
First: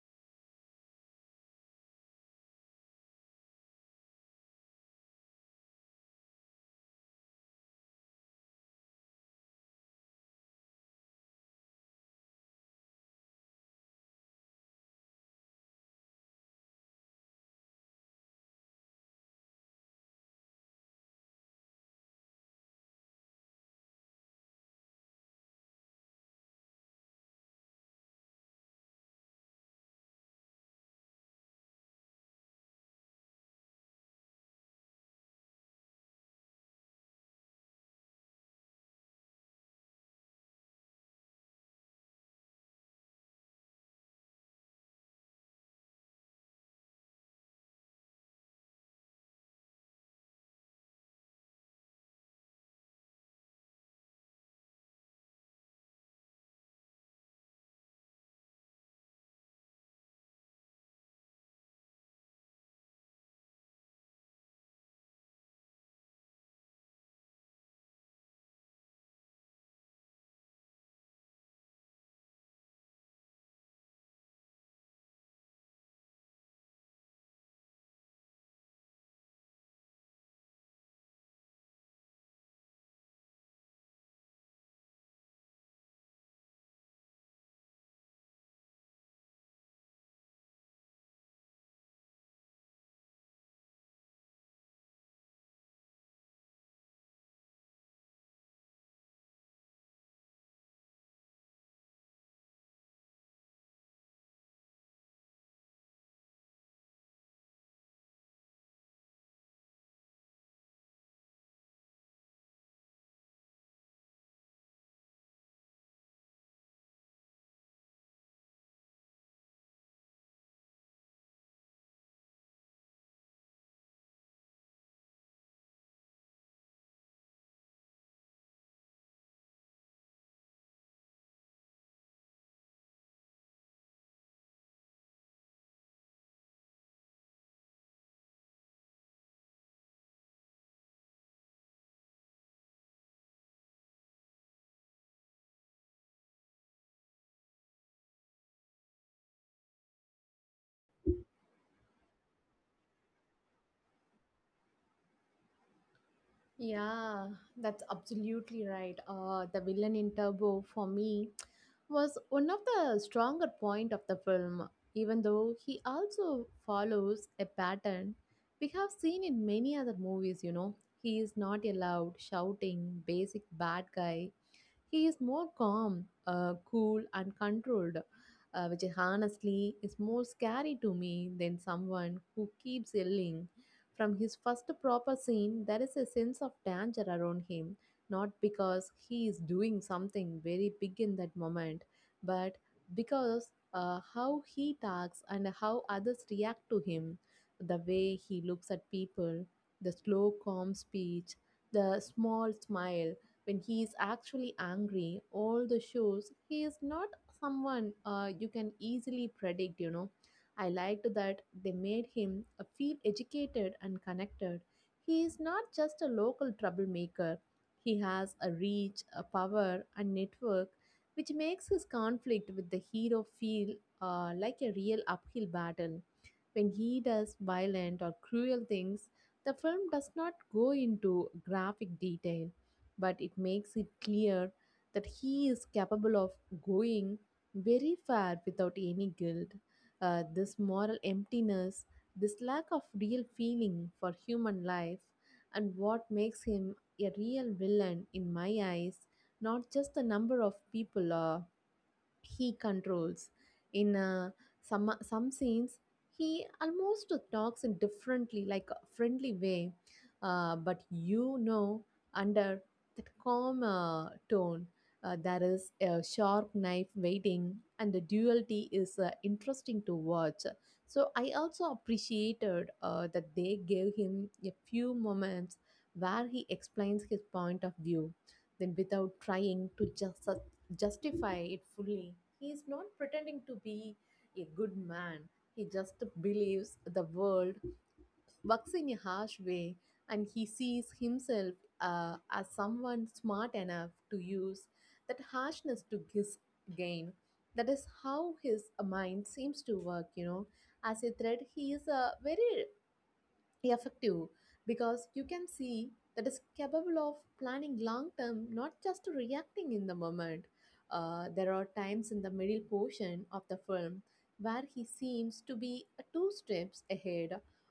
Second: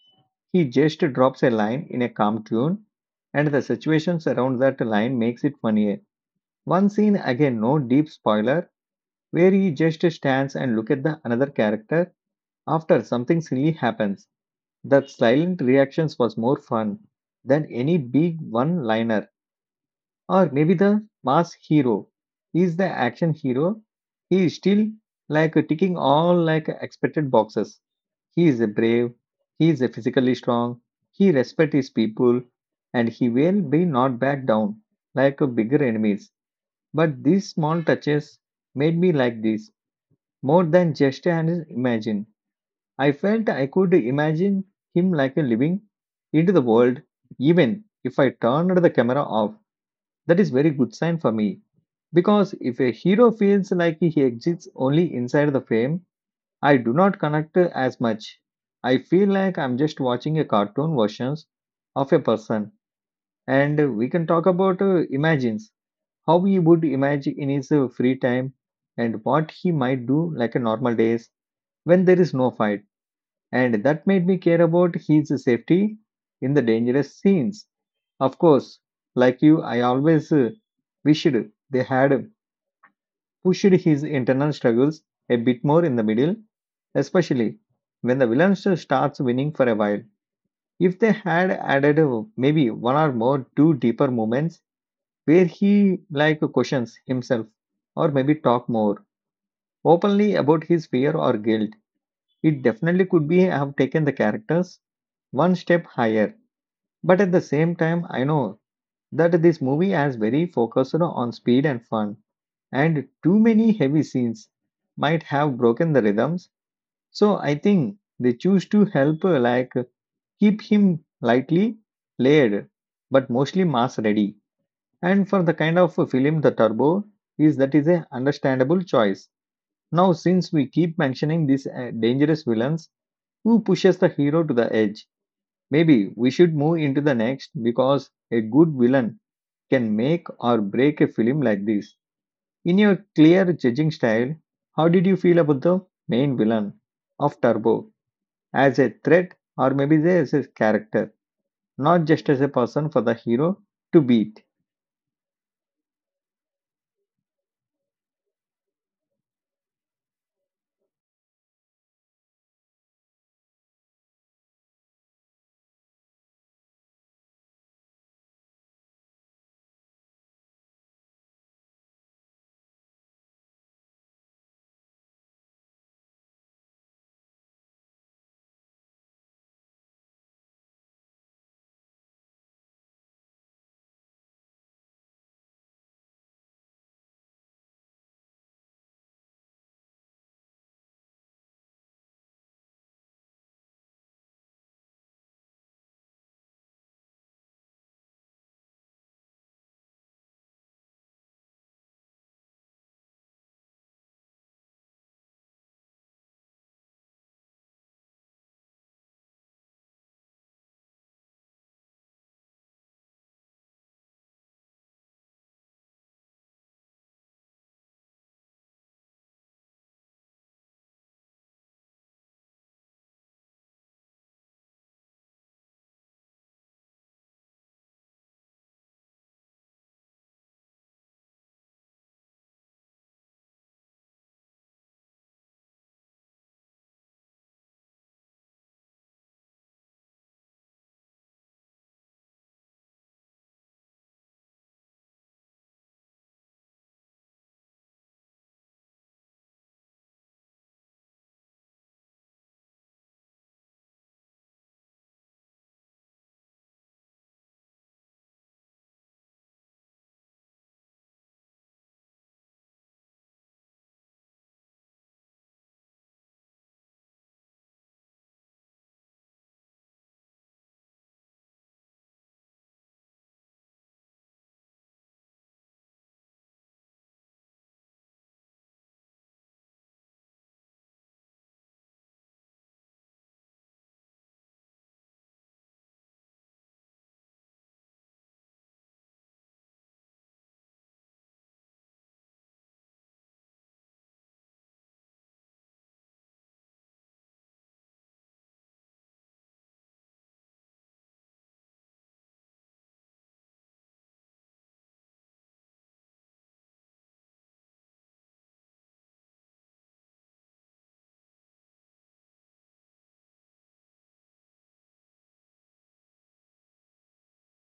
[SPEAKER 1] He just drops a line in a calm tune, and the situations around that line makes it funnier. One scene again, no deep spoiler, where he just stands and look at the another character after something silly happens. That silent reactions was more fun than any big one-liner. Or maybe the mass hero is the action hero, he is still like ticking all like expected boxes. He is a brave, he is a physically strong, he respects his people, and he will be not back down like a bigger enemies. But these small touches made me like this more than just an imagine. I felt I could imagine him like a living into the world, even if I turned the camera off. That is very good sign for me, because if a hero feels like he exists only inside the frame, I do not connect as much. I feel like I'm just watching a cartoon versions of a person, and we can talk about imagines how he would imagine in his free time, and what he might do like a normal days when there is no fight. And that made me care about his safety in the dangerous scenes. Of course, like you, I always wished they had pushed his internal struggles a bit more in the middle, especially when the villain starts winning for a while. If they had added maybe one or more two deeper moments where he like questions himself, or maybe talk more openly about his fear or guilt, it definitely could be have taken the characters one step higher. But at the same time, I know that this movie has very focused on speed and fun, and too many heavy scenes might have broken the rhythms. So I think they choose to help like keep him lightly layered, but mostly mass ready. And for the kind of film the Turbo is that is a understandable choice. Now since we keep mentioning these dangerous villains who pushes the hero to the edge, maybe we should move into the next because a good villain can make or break a film like this. In your clear judging style, how did you feel about the main villain of Turbo as a threat or maybe as a character, not just as a person for the hero to beat?
[SPEAKER 2] Yeah, that's absolutely right. The villain in Turbo for me was one of the stronger point of the film, even though he also follows a pattern we have seen in many other movies. You know, he is not a loud, shouting, basic bad guy. He is more calm, cool, and controlled, which is honestly is more scary to me than someone who keeps yelling. From his first proper scene, there is a sense of danger around him, not because he is doing something very big in that moment, but because how he talks and how others react to him, the way he looks at people, the slow, calm speech, the small smile. When he is actually angry, all the shows he is not someone you can easily predict, I liked that they made him feel educated and connected. He is not just a local troublemaker. He has a reach, a power, and network which makes his conflict with the hero feel like a real uphill battle. When he does violent or cruel things, the film does not go into graphic detail, but it makes it clear that he is capable of going very far without any guilt. This moral emptiness, this lack of real feeling for human life, and what makes him a real villain in my eyes, not just the number of people he controls. In some scenes, he almost talks in differently, like a friendly way, but you know, under that calm tone, there is a sharp knife waiting, and the duality is interesting to watch. So I also appreciated that they gave him a few moments where he explains his point of view, then without trying to just justify it fully. He is not pretending to be a good man. He just believes the world works in a harsh way, and he sees himself as someone smart enough to use that harshness to his gain. That is how his mind seems to work, As a thread, he is a very effective, because you can see that is capable of planning long term, not just reacting in the moment. There are times in the middle portion of the film where he seems to be two steps ahead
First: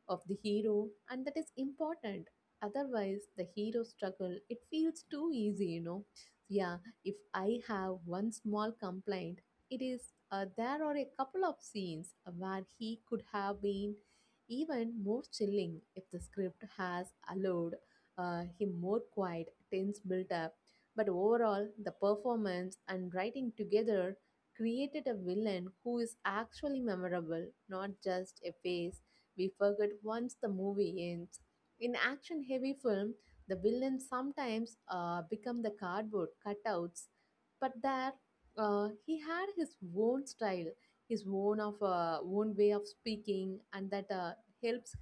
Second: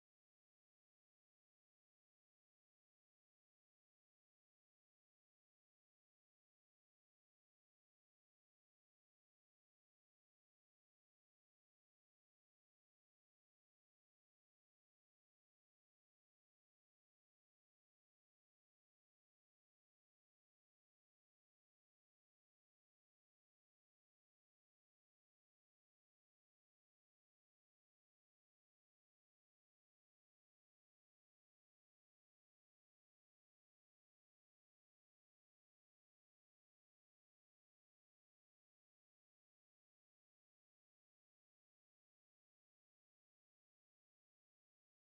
[SPEAKER 2] of the hero, and that is important. Otherwise, the hero struggle it feels too easy, Yeah, if I have one small complaint, it is there are a couple of scenes where he could have been even more chilling if the script has allowed him more quiet, tense built up. But overall, the performance and writing together created a villain who is actually memorable, not just a face we forget once the movie ends. In action heavy film, the villains sometimes become the cardboard cutouts, but there he had his own style, his own of own way of speaking, and that helps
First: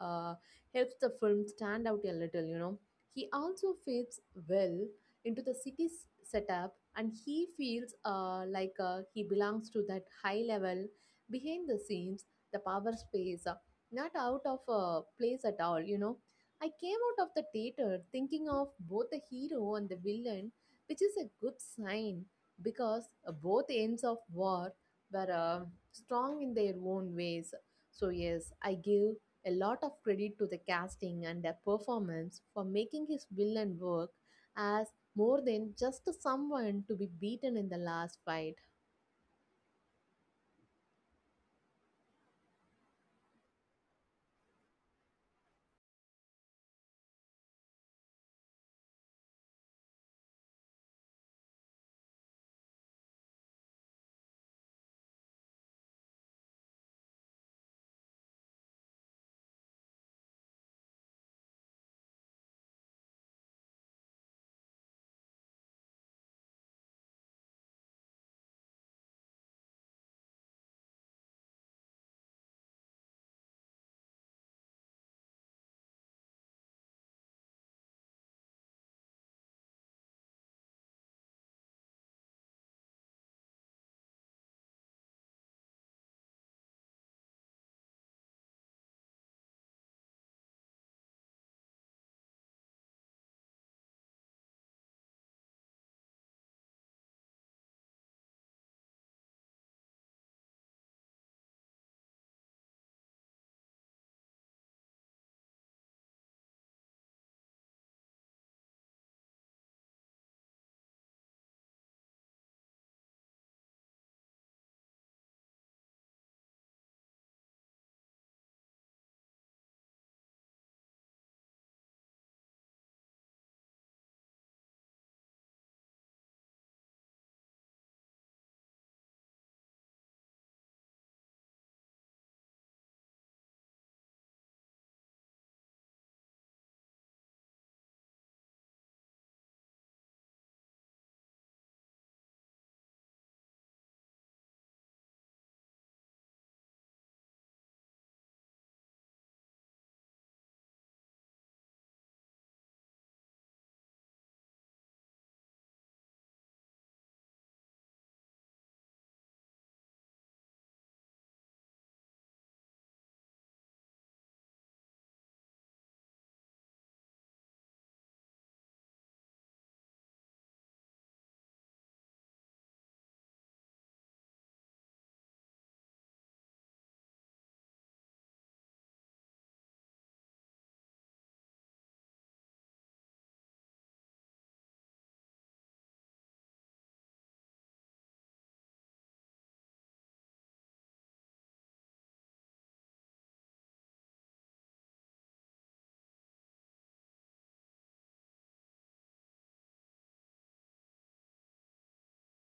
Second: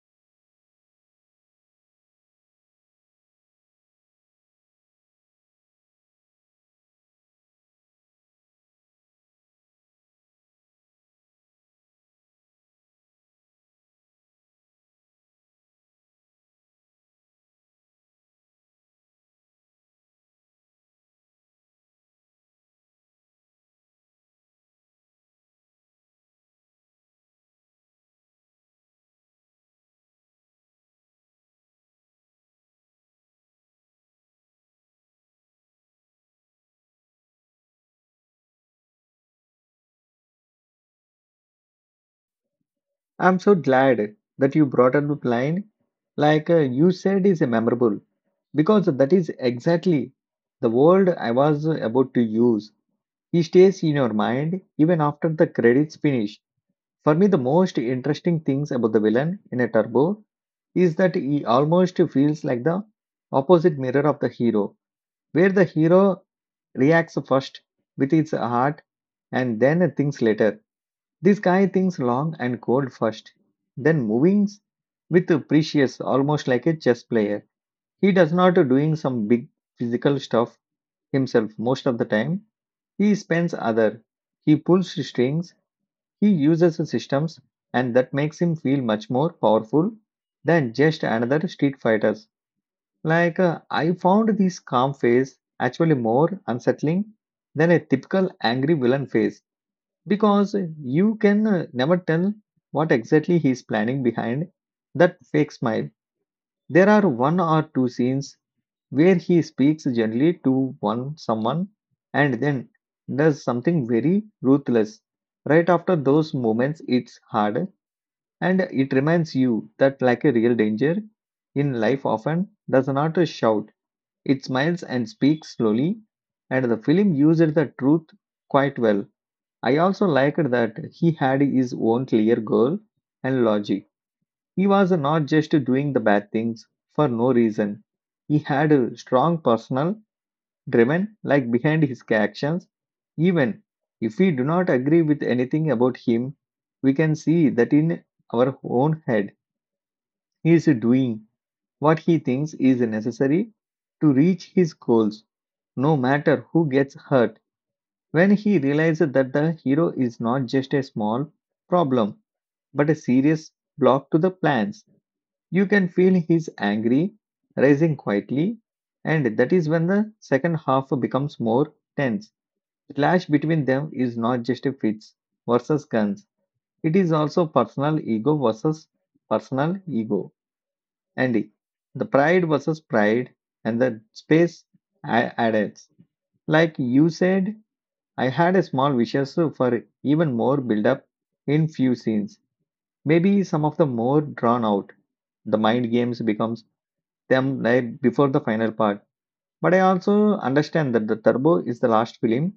[SPEAKER 2] uh, helps the film stand out a little. He also fits well into the city's setup, and he feels like he belongs to that high level behind the scenes, the power space, not out of place at all. I came out of the theater thinking of both the hero and the villain, which is a good sign, because both ends of war were strong in their own ways. So, yes, I give a lot of credit to the casting and the performance for making his villain work as more than just someone to be beaten in the last fight.
[SPEAKER 1] I'm so glad that you brought up the line like you said is memorable because that is exactly the word I was about to use. He stays in your mind even after the credits finish. For me, the most interesting things about the villain in a turbo is that he almost feels like the opposite mirror of the hero, where the hero reacts first with his heart and then thinks later. This guy thinks long and cold first, then moving with precious, almost like a chess player. He does not doing some big physical stuff himself most of the time. He spends other. He pulls strings he uses systems, and that makes him feel much more powerful than just another street fighters. I found this calm face actually more unsettling than a typical angry villain face because you can never tell what exactly he is planning behind that fake smile. There are one or two scenes where he speaks gently to one someone and then does something very ruthless. Right after those moments, it's hard and it reminds you that, like a real danger in life, often does not shout. It smiles and speaks slowly, and the film used the truth quite well. I also liked that he had his own clear goal and logic he was not just doing the bad things for no reason. He had a strong personal driven like behind his actions. Even if we do not agree with anything about him, we can see that in our own head he is doing what he thinks is necessary to reach his goals, no matter who gets hurt. When he realized that the hero is not just a small problem, but a serious block to the plans, you can feel he's angry, rising quietly, and that is when the second half becomes more tense. The clash between them is not just a fists versus guns, it is also personal ego versus personal ego, and the pride versus pride, and the space I added. Like you said, I had a small wishes for even more build up in few scenes. Maybe some of the more drawn out the mind games becomes them right before the final part. But I also understand that the Turbo is the last film.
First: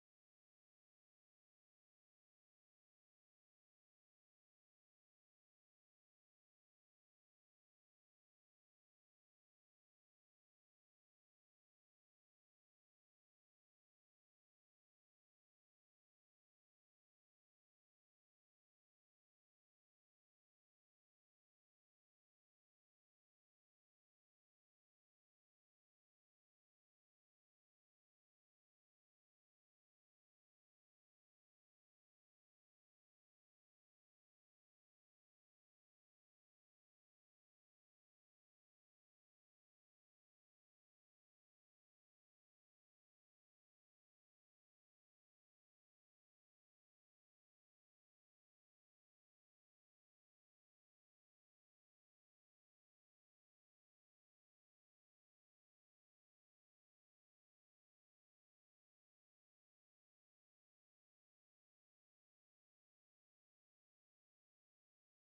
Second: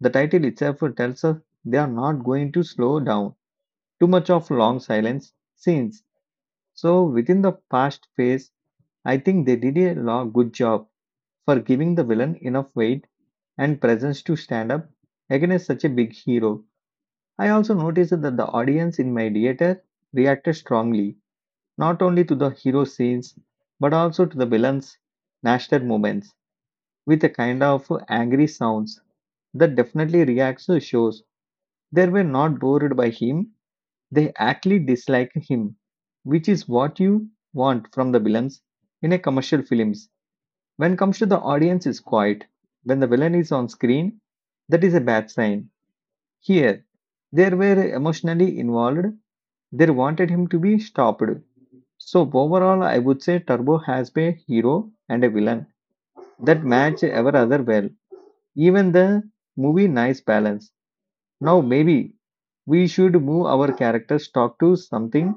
[SPEAKER 1] The title itself tells us they are not going to slow down too much of long silence scenes. So within the past phase, I think they did a good job for giving the villain enough weight and presence to stand up against such a big hero. I also noticed that the audience in my theater reacted strongly, not only to the hero scenes, but also to the villain's nasty moments. With a kind of angry sounds that definitely reacts to shows they were not bored by him, they actually dislike him, which is what you want from the villains in a commercial films. When comes to the audience is quiet, when the villain is on screen, that is a bad sign. Here, they were emotionally involved, they wanted him to be stopped. So overall, I would say Turbo has a hero and a villain that match ever other well. Even the movie nice balance. Now maybe we should move our characters talk to something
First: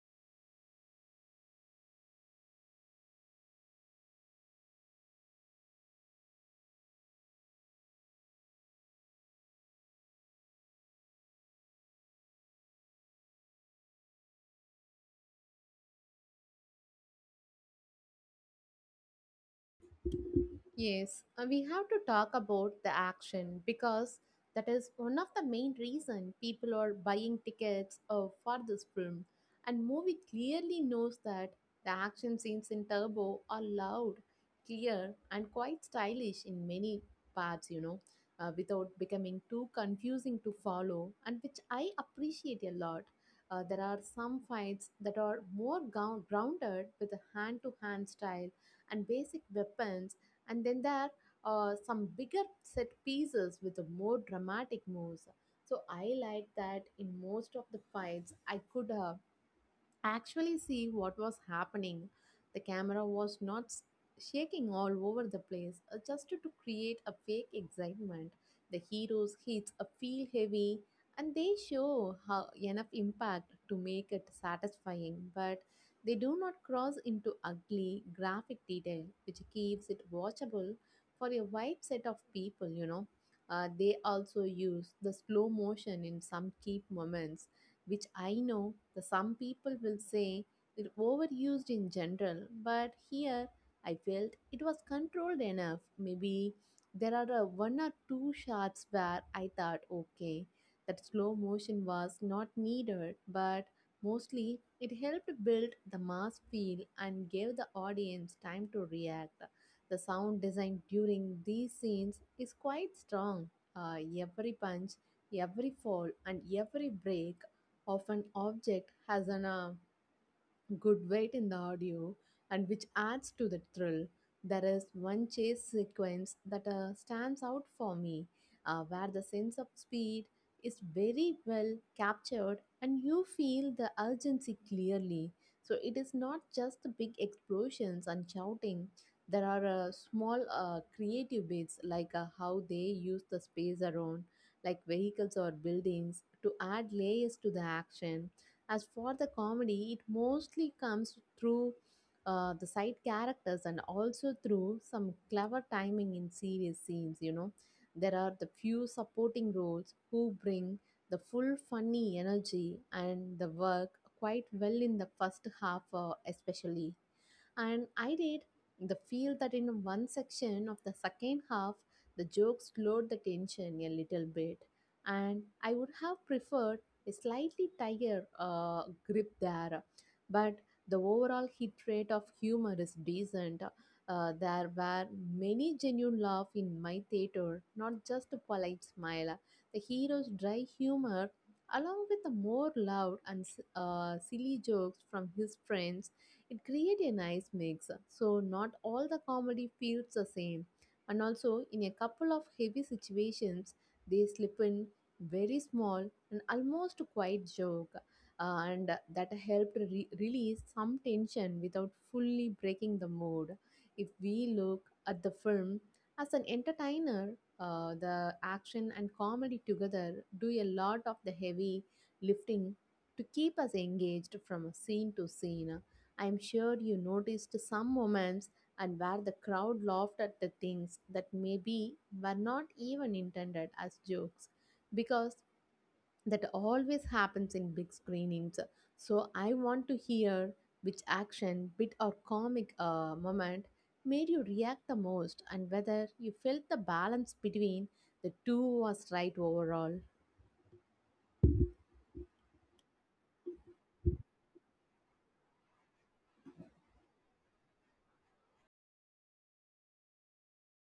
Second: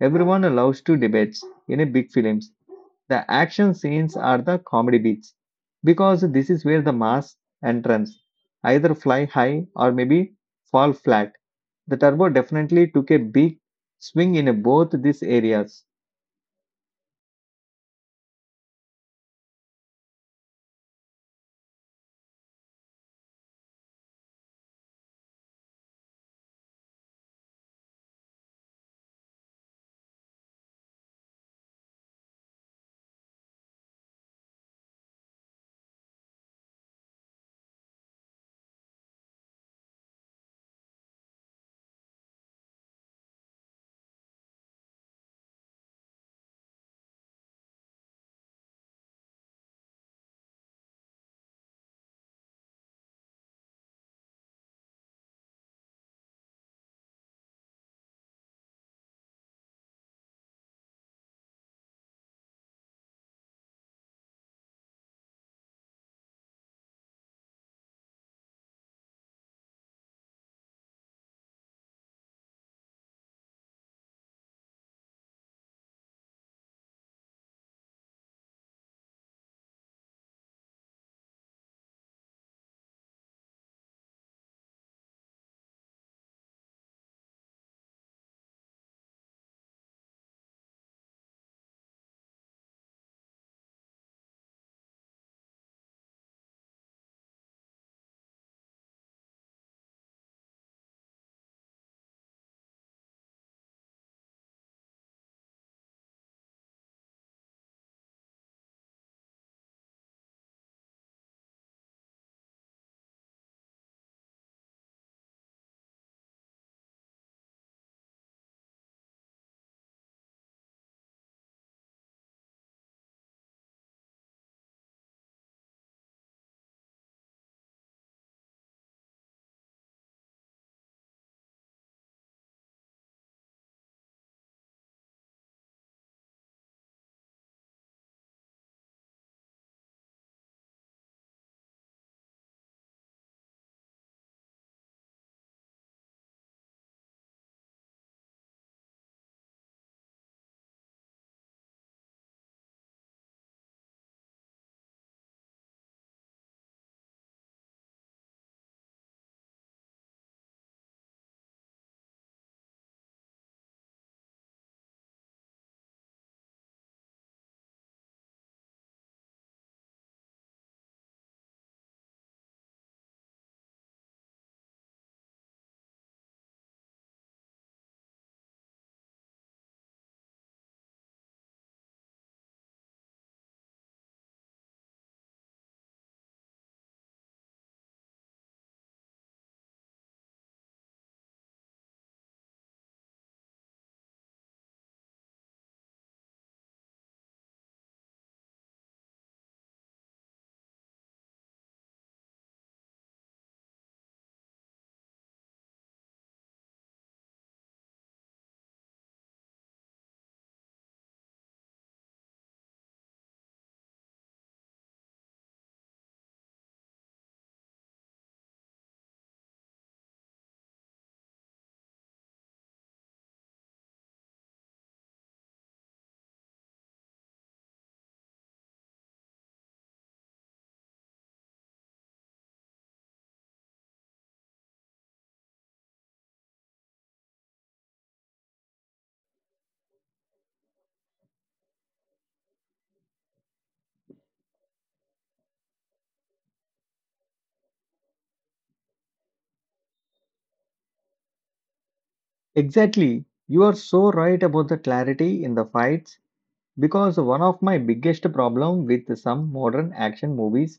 [SPEAKER 1] everyone loves to debate in a big films. The action scenes are the comedy beats because this is where the mass entrance either fly high or maybe fall flat. The turbo definitely took a big swing in both these areas.
[SPEAKER 2] Yes, and we have to talk about the action because that is one of the main reason people are buying tickets for this film. And movie clearly knows that the action scenes in Turbo are loud, clear, and quite stylish in many parts, you know, without becoming too confusing to follow, and which I appreciate a lot. There are some fights that are more grounded with a hand to hand style and basic weapons, and then there are some bigger set pieces with more dramatic moves. So I like that in most of the fights I could actually see what was happening. The camera was not shaking all over the place, just to create a fake excitement. The heroes hits a feel heavy, and they show how enough impact to make it satisfying, but they do not cross into ugly graphic detail, which keeps it watchable for a wide set of people. You know, they also use the slow motion in some key moments, which I know the some people will say is overused in general, but here I felt it was controlled enough. Maybe there are a one or two shots where I thought, okay, that slow motion was not needed, but mostly it helped build the mass feel and gave the audience time to react. The sound design during these scenes is quite strong. Every punch, every fall, and every break of an object has an good weight in the audio, and which adds to the thrill. There is one chase sequence that stands out for me, where the sense of speed is very well captured, and you feel the urgency clearly. So it is not just the big explosions and shouting. There are small creative bits like how they use the space around like vehicles or buildings to add layers to the action. As for the comedy, it mostly comes through the side characters, and also through some clever timing in serious scenes. You know, there are the few supporting roles who bring the full funny energy, and the work quite well in the first half, especially. And I did the feel that in one section of the second half, the jokes slowed the tension a little bit. And I would have preferred a slightly tighter grip there, but the overall hit rate of humor is decent. There were many genuine laughs in my theater, not just a polite smile. The hero's dry humor, along with the more loud and silly jokes from his friends, it created a nice mix. So not all the comedy feels the same. And also, in a couple of heavy situations, they slip in very small an almost quiet joke, and that helped release some tension without fully breaking the mood. If we look at the film as an entertainer, the action and comedy together do a lot of the heavy lifting to keep us engaged from scene to scene. I'm sure you noticed some moments and where the crowd laughed at the things that maybe were not even intended as jokes, because that always happens in big screenings. So I want to hear which action, bit, or comic moment made you react the most, and whether you felt the balance between the two was right overall.
[SPEAKER 1] Exactly. You are so right about the clarity in the fights. Because one of my biggest problem with some modern action movies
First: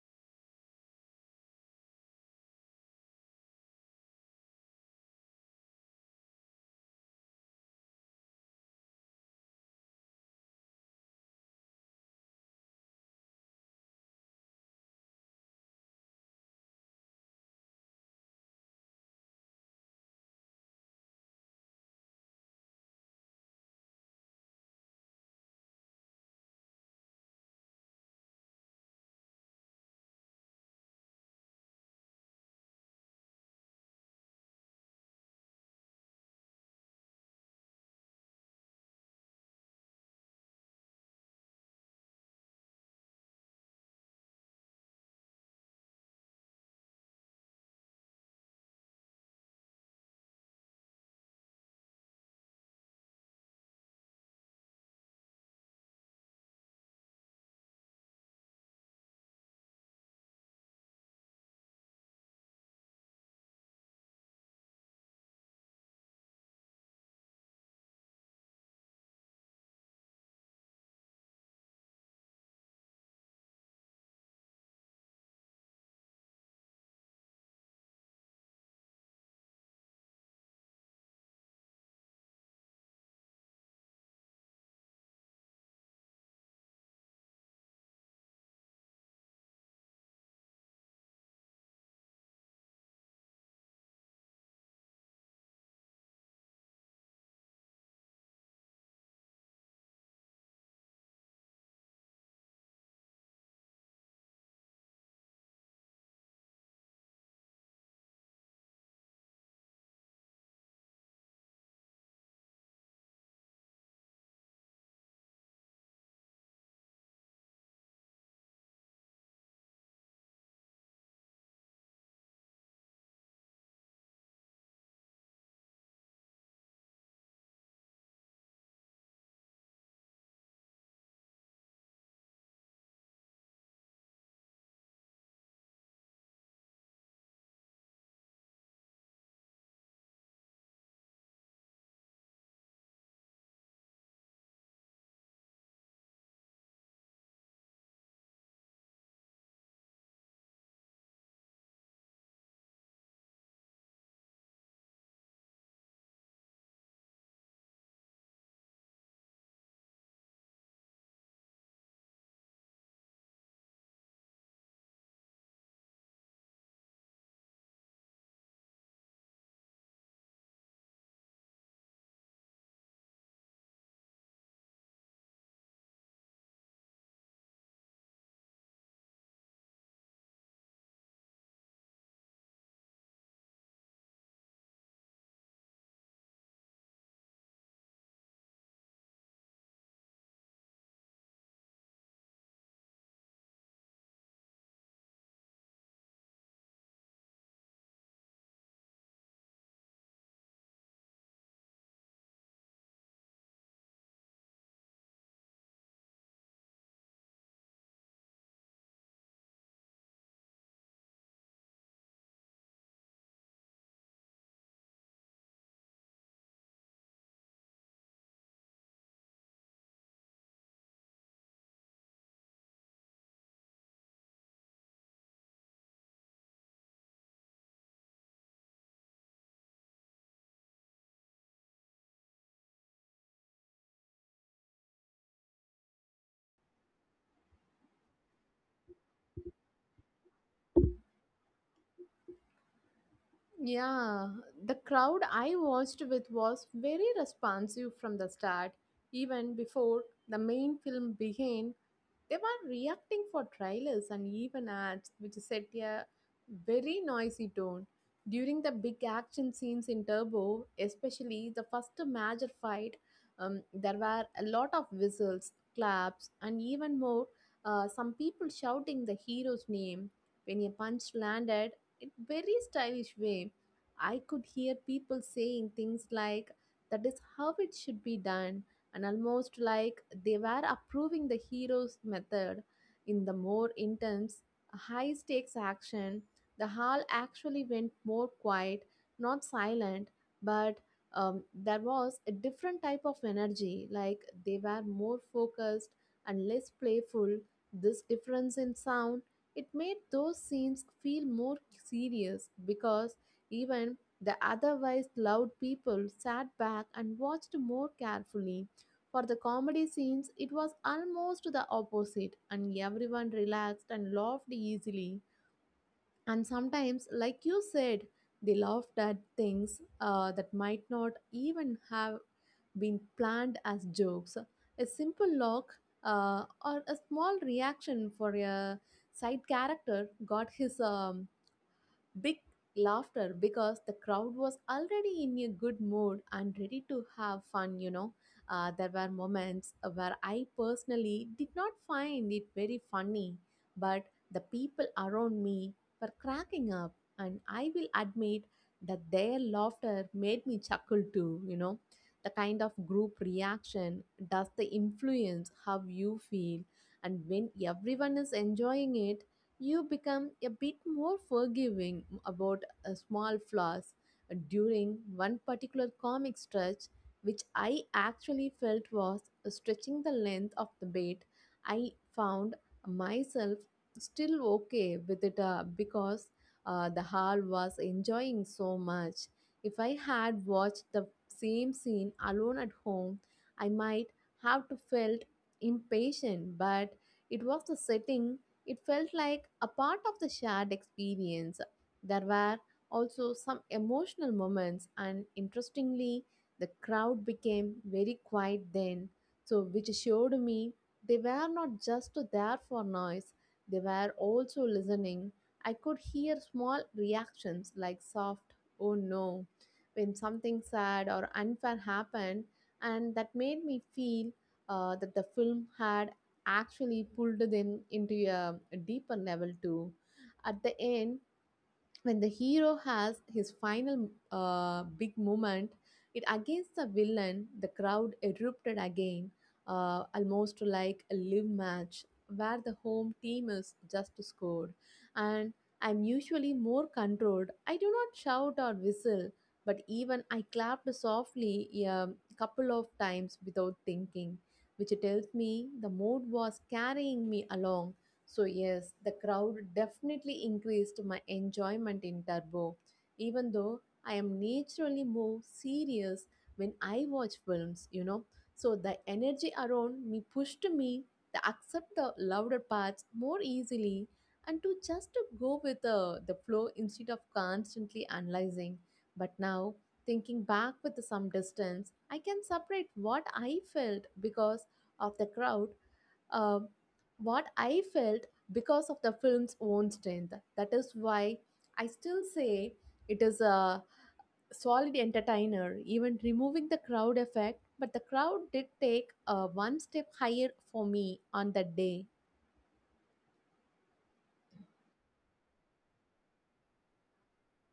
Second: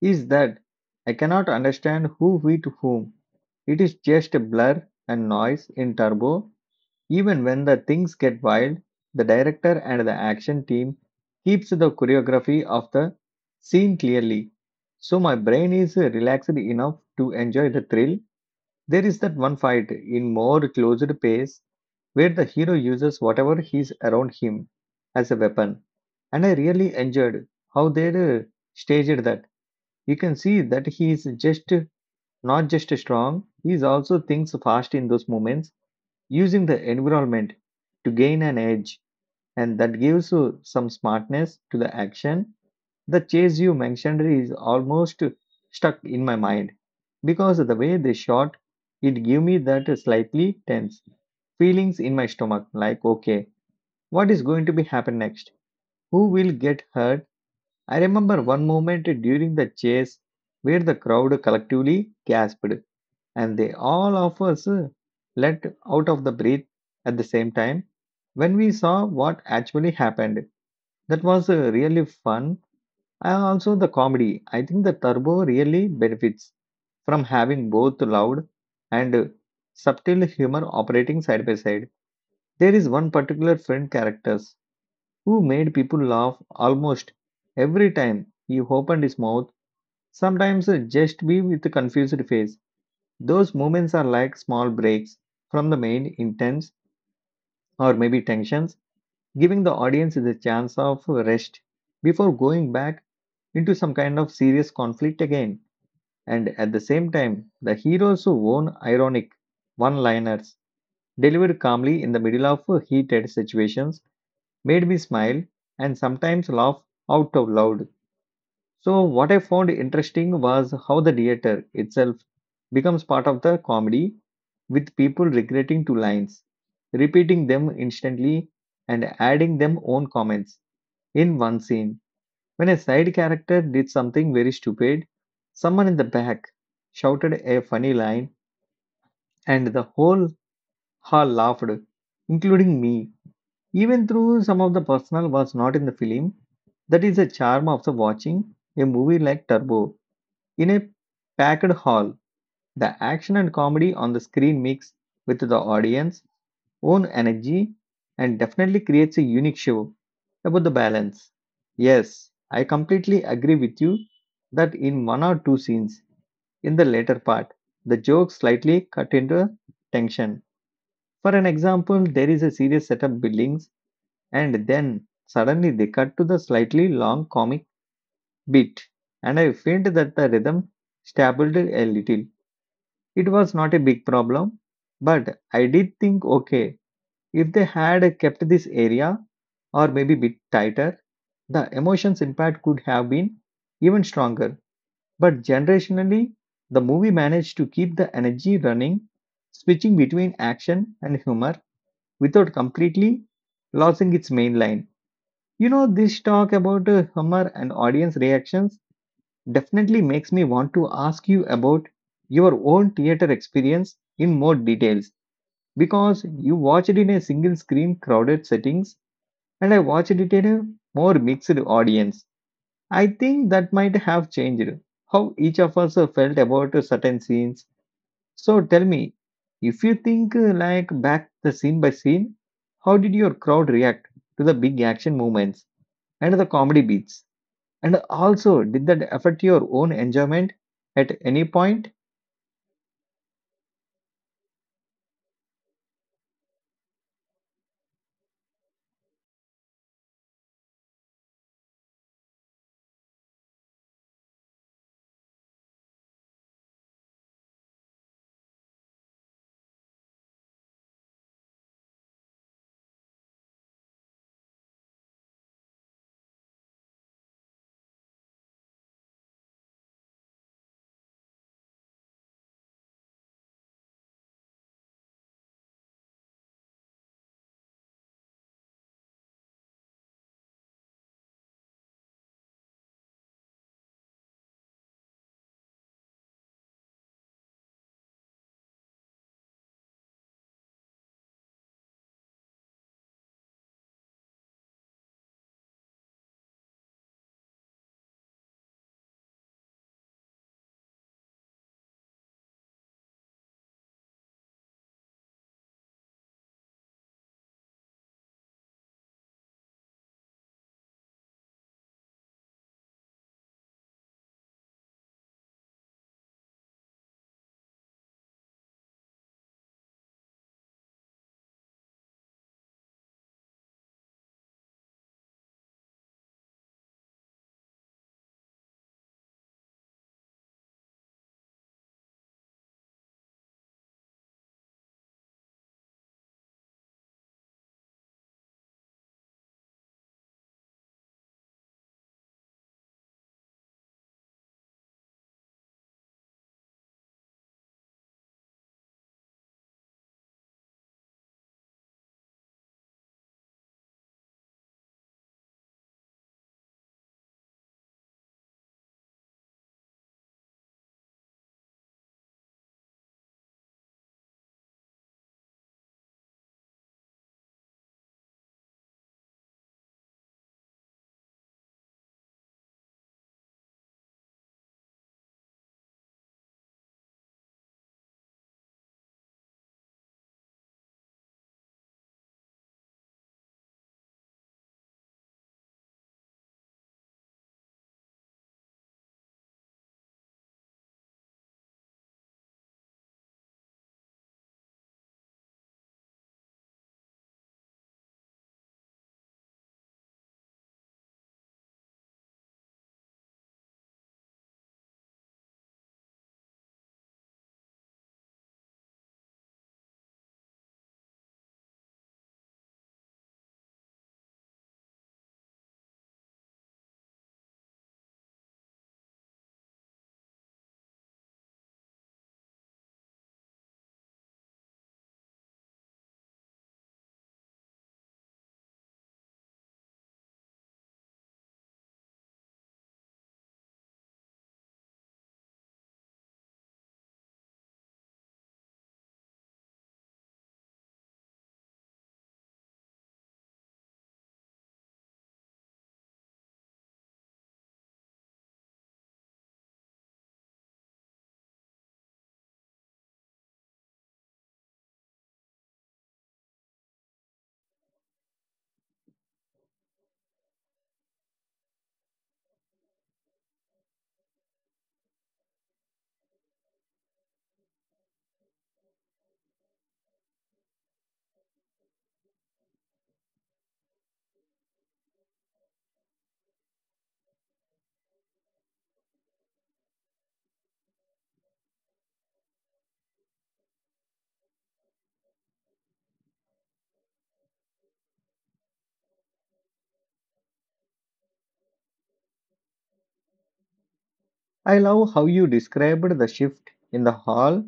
[SPEAKER 1] is that I cannot understand who hit whom. It is just a blur and noise in turbo. Even when the things get wild, the director and the action team keeps the choreography of the scene clearly. So my brain is relaxed enough to enjoy the thrill, there is that one fight in more closed pace where the hero uses whatever he's around him as a weapon. And I really enjoyed how they staged that. You can see that he is just not just strong, he is also thinks fast in those moments, using the environment to gain an edge, and that gives some smartness to the action. The chase you mentioned is almost stuck in my mind because the way they shot it gave me that slightly tense feelings in my stomach, like okay, what is going to be happen next, who will get hurt. I remember one moment during the chase where the crowd collectively gasped and they all of us let out of the breath at the same time when we saw what actually happened. That was really fun. And also the comedy. I think the Turbo really benefits from having both loud and subtle humor operating side by side. There is one particular friend characters who made people laugh almost every time he opened his mouth, sometimes just be with a confused face. Those moments are like small breaks from the main intents or maybe tensions, giving the audience the chance of rest before going back into some kind of serious conflict again. And at the same time, the heroes who own ironic one liners delivered calmly in the middle of heated situations made me smile and sometimes laugh out of loud. So, what I found interesting was how the theater itself becomes part of the comedy with people regretting two lines, repeating them instantly, and adding them own comments. In one scene when a side character did something very stupid, someone in the back shouted a funny line, and the whole hall laughed, including me. Even though some of the personnel was not in the film, that is the charm of the watching a movie like Turbo. In a packed hall, the action and comedy on the screen mix with the audience, own energy and definitely creates a unique show about the balance. Yes, I completely agree with you that in one or two scenes in the later part, the jokes slightly cut into tension. For an example, there is a serious setup buildings and then suddenly they cut to the slightly long comic bit and I felt that the rhythm stabilized a little. It was not a big problem, but I did think okay, if they had kept this area or maybe bit tighter, the emotions impact could have been even stronger. But generationally, the movie managed to keep the energy running, switching between action and humor without completely losing its main line. You know, this talk about humor and audience reactions definitely makes me want to ask you about your own theater experience in more details because you watched it in a single screen crowded settings and I watched it in a more mixed audience. I think that might have changed how each of us felt about certain scenes. So tell me, if you think like back the scene by scene, how did your crowd react to the big action moments and the comedy beats? And also, did that affect your own enjoyment at any point?
[SPEAKER 2] Yeah, the crowd I watched with was very responsive from the start, even before the main film began. They were reacting for trailers and even ads, which set a very noisy tone. During the big action scenes in Turbo, especially the first major fight, there were a lot of whistles, claps, and even more, some people shouting the hero's name. When a punch landed, in very stylish way, I could hear people saying things like, that is how it should be done, and almost like they were approving the hero's method in the more intense, high stakes action. The hall actually went more quiet, not silent, but there was a different type of energy, like they were more focused and less playful. This difference in sound, it made those scenes feel more serious, because even the otherwise loud people sat back and watched more carefully. For the comedy scenes, it was almost the opposite, and everyone relaxed and laughed easily. And sometimes, like you said, they laughed at things that might not even have been planned as jokes. A simple look or a small reaction for a side character got his big laughter, because the crowd was already in a good mood and ready to have fun. There were moments where I personally did not find it very funny, but the people around me were cracking up, and I will admit that their laughter made me chuckle too. The kind of group reaction does the influence how you feel, and when everyone is enjoying it, you become a bit more forgiving about small flaws. During one particular comic stretch, which I actually felt was stretching the length of the bait, I found myself still okay with it because the hall was enjoying so much. If I had watched the same scene alone at home, I might have to felt impatient, but it was the setting, it felt like a part of the shared experience. There were also some emotional moments, and interestingly, the crowd became very quiet then, so which showed me they were not just there for noise, they were also listening. I could hear small reactions like soft, oh no, when something sad or unfair happened, and that made me feel that the film had actually pulled them into a deeper level too. At the end, when the hero has his final big moment it against the villain, the crowd erupted again, almost like a live match where the home team is just scored. And I'm usually more controlled, I do not shout or whistle, but even I clapped softly a couple of times without thinking, which tells me the mood was carrying me along. So, yes, the crowd definitely increased my enjoyment in Turbo, even though I am naturally more serious when I watch films, you know. So, the energy around me pushed me to accept the louder parts more easily, and to just to go with the flow instead of constantly analyzing. But now, thinking back with some distance, I can separate what I felt because of the crowd, uh, what I felt because of the film's own strength. That is why I still say it is a solid entertainer, even removing the crowd effect. But the crowd did take one step higher for me on that day.
[SPEAKER 1] I love how you described the shift in the hall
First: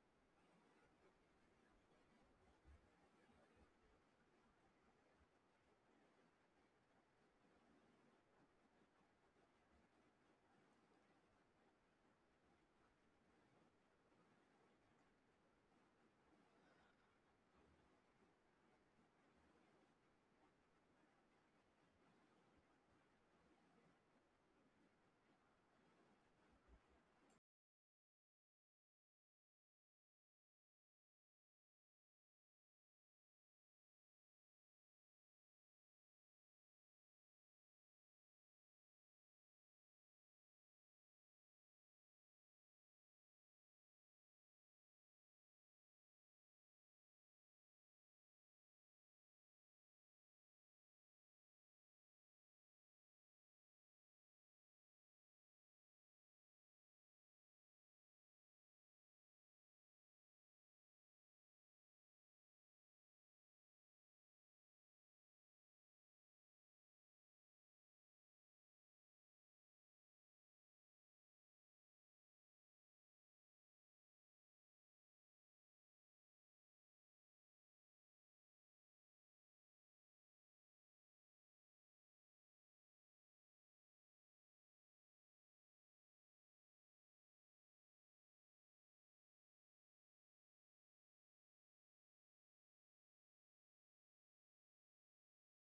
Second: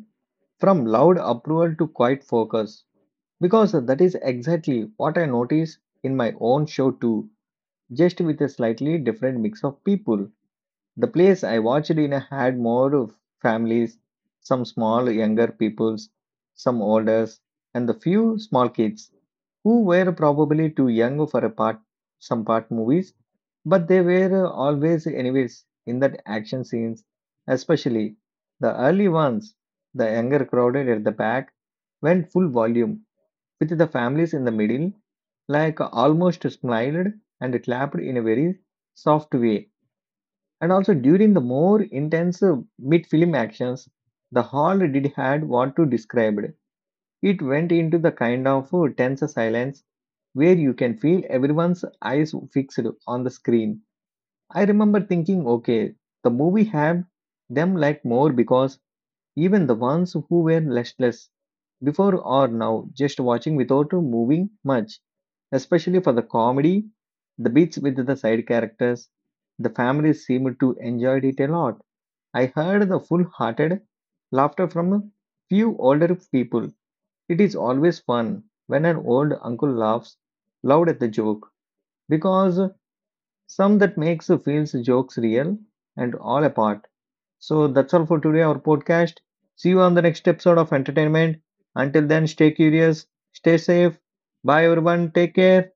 [SPEAKER 1] from loud approval to quiet focus, because that is exactly what I noticed in my own show too, just with a slightly different mix of people. The place I watched in had more of families, some small younger peoples, some older, and the few small kids who were probably too young for a part some part movies, but they were always anyways in that action scenes, especially the early ones. The younger crowded at the back went full volume, with the families in the middle, like almost smiled and clapped in a very soft way. And also during the more intense mid-film actions, the hall did had what to described. It went into the kind of tense silence where you can feel everyone's eyes fixed on the screen. I remember thinking, okay, the movie had them like more because even the ones who were listless before or now, just watching without moving much, especially for the comedy, the beats with the side characters, the families seemed to enjoy it a lot. I heard the full hearted laughter from a few older people. It is always fun when an old uncle laughs loud at the joke because some that makes feels jokes real and all apart. So that's all for today our podcast. See you on the next episode of entertainment. Until then stay curious, stay safe. Bye everyone, take care.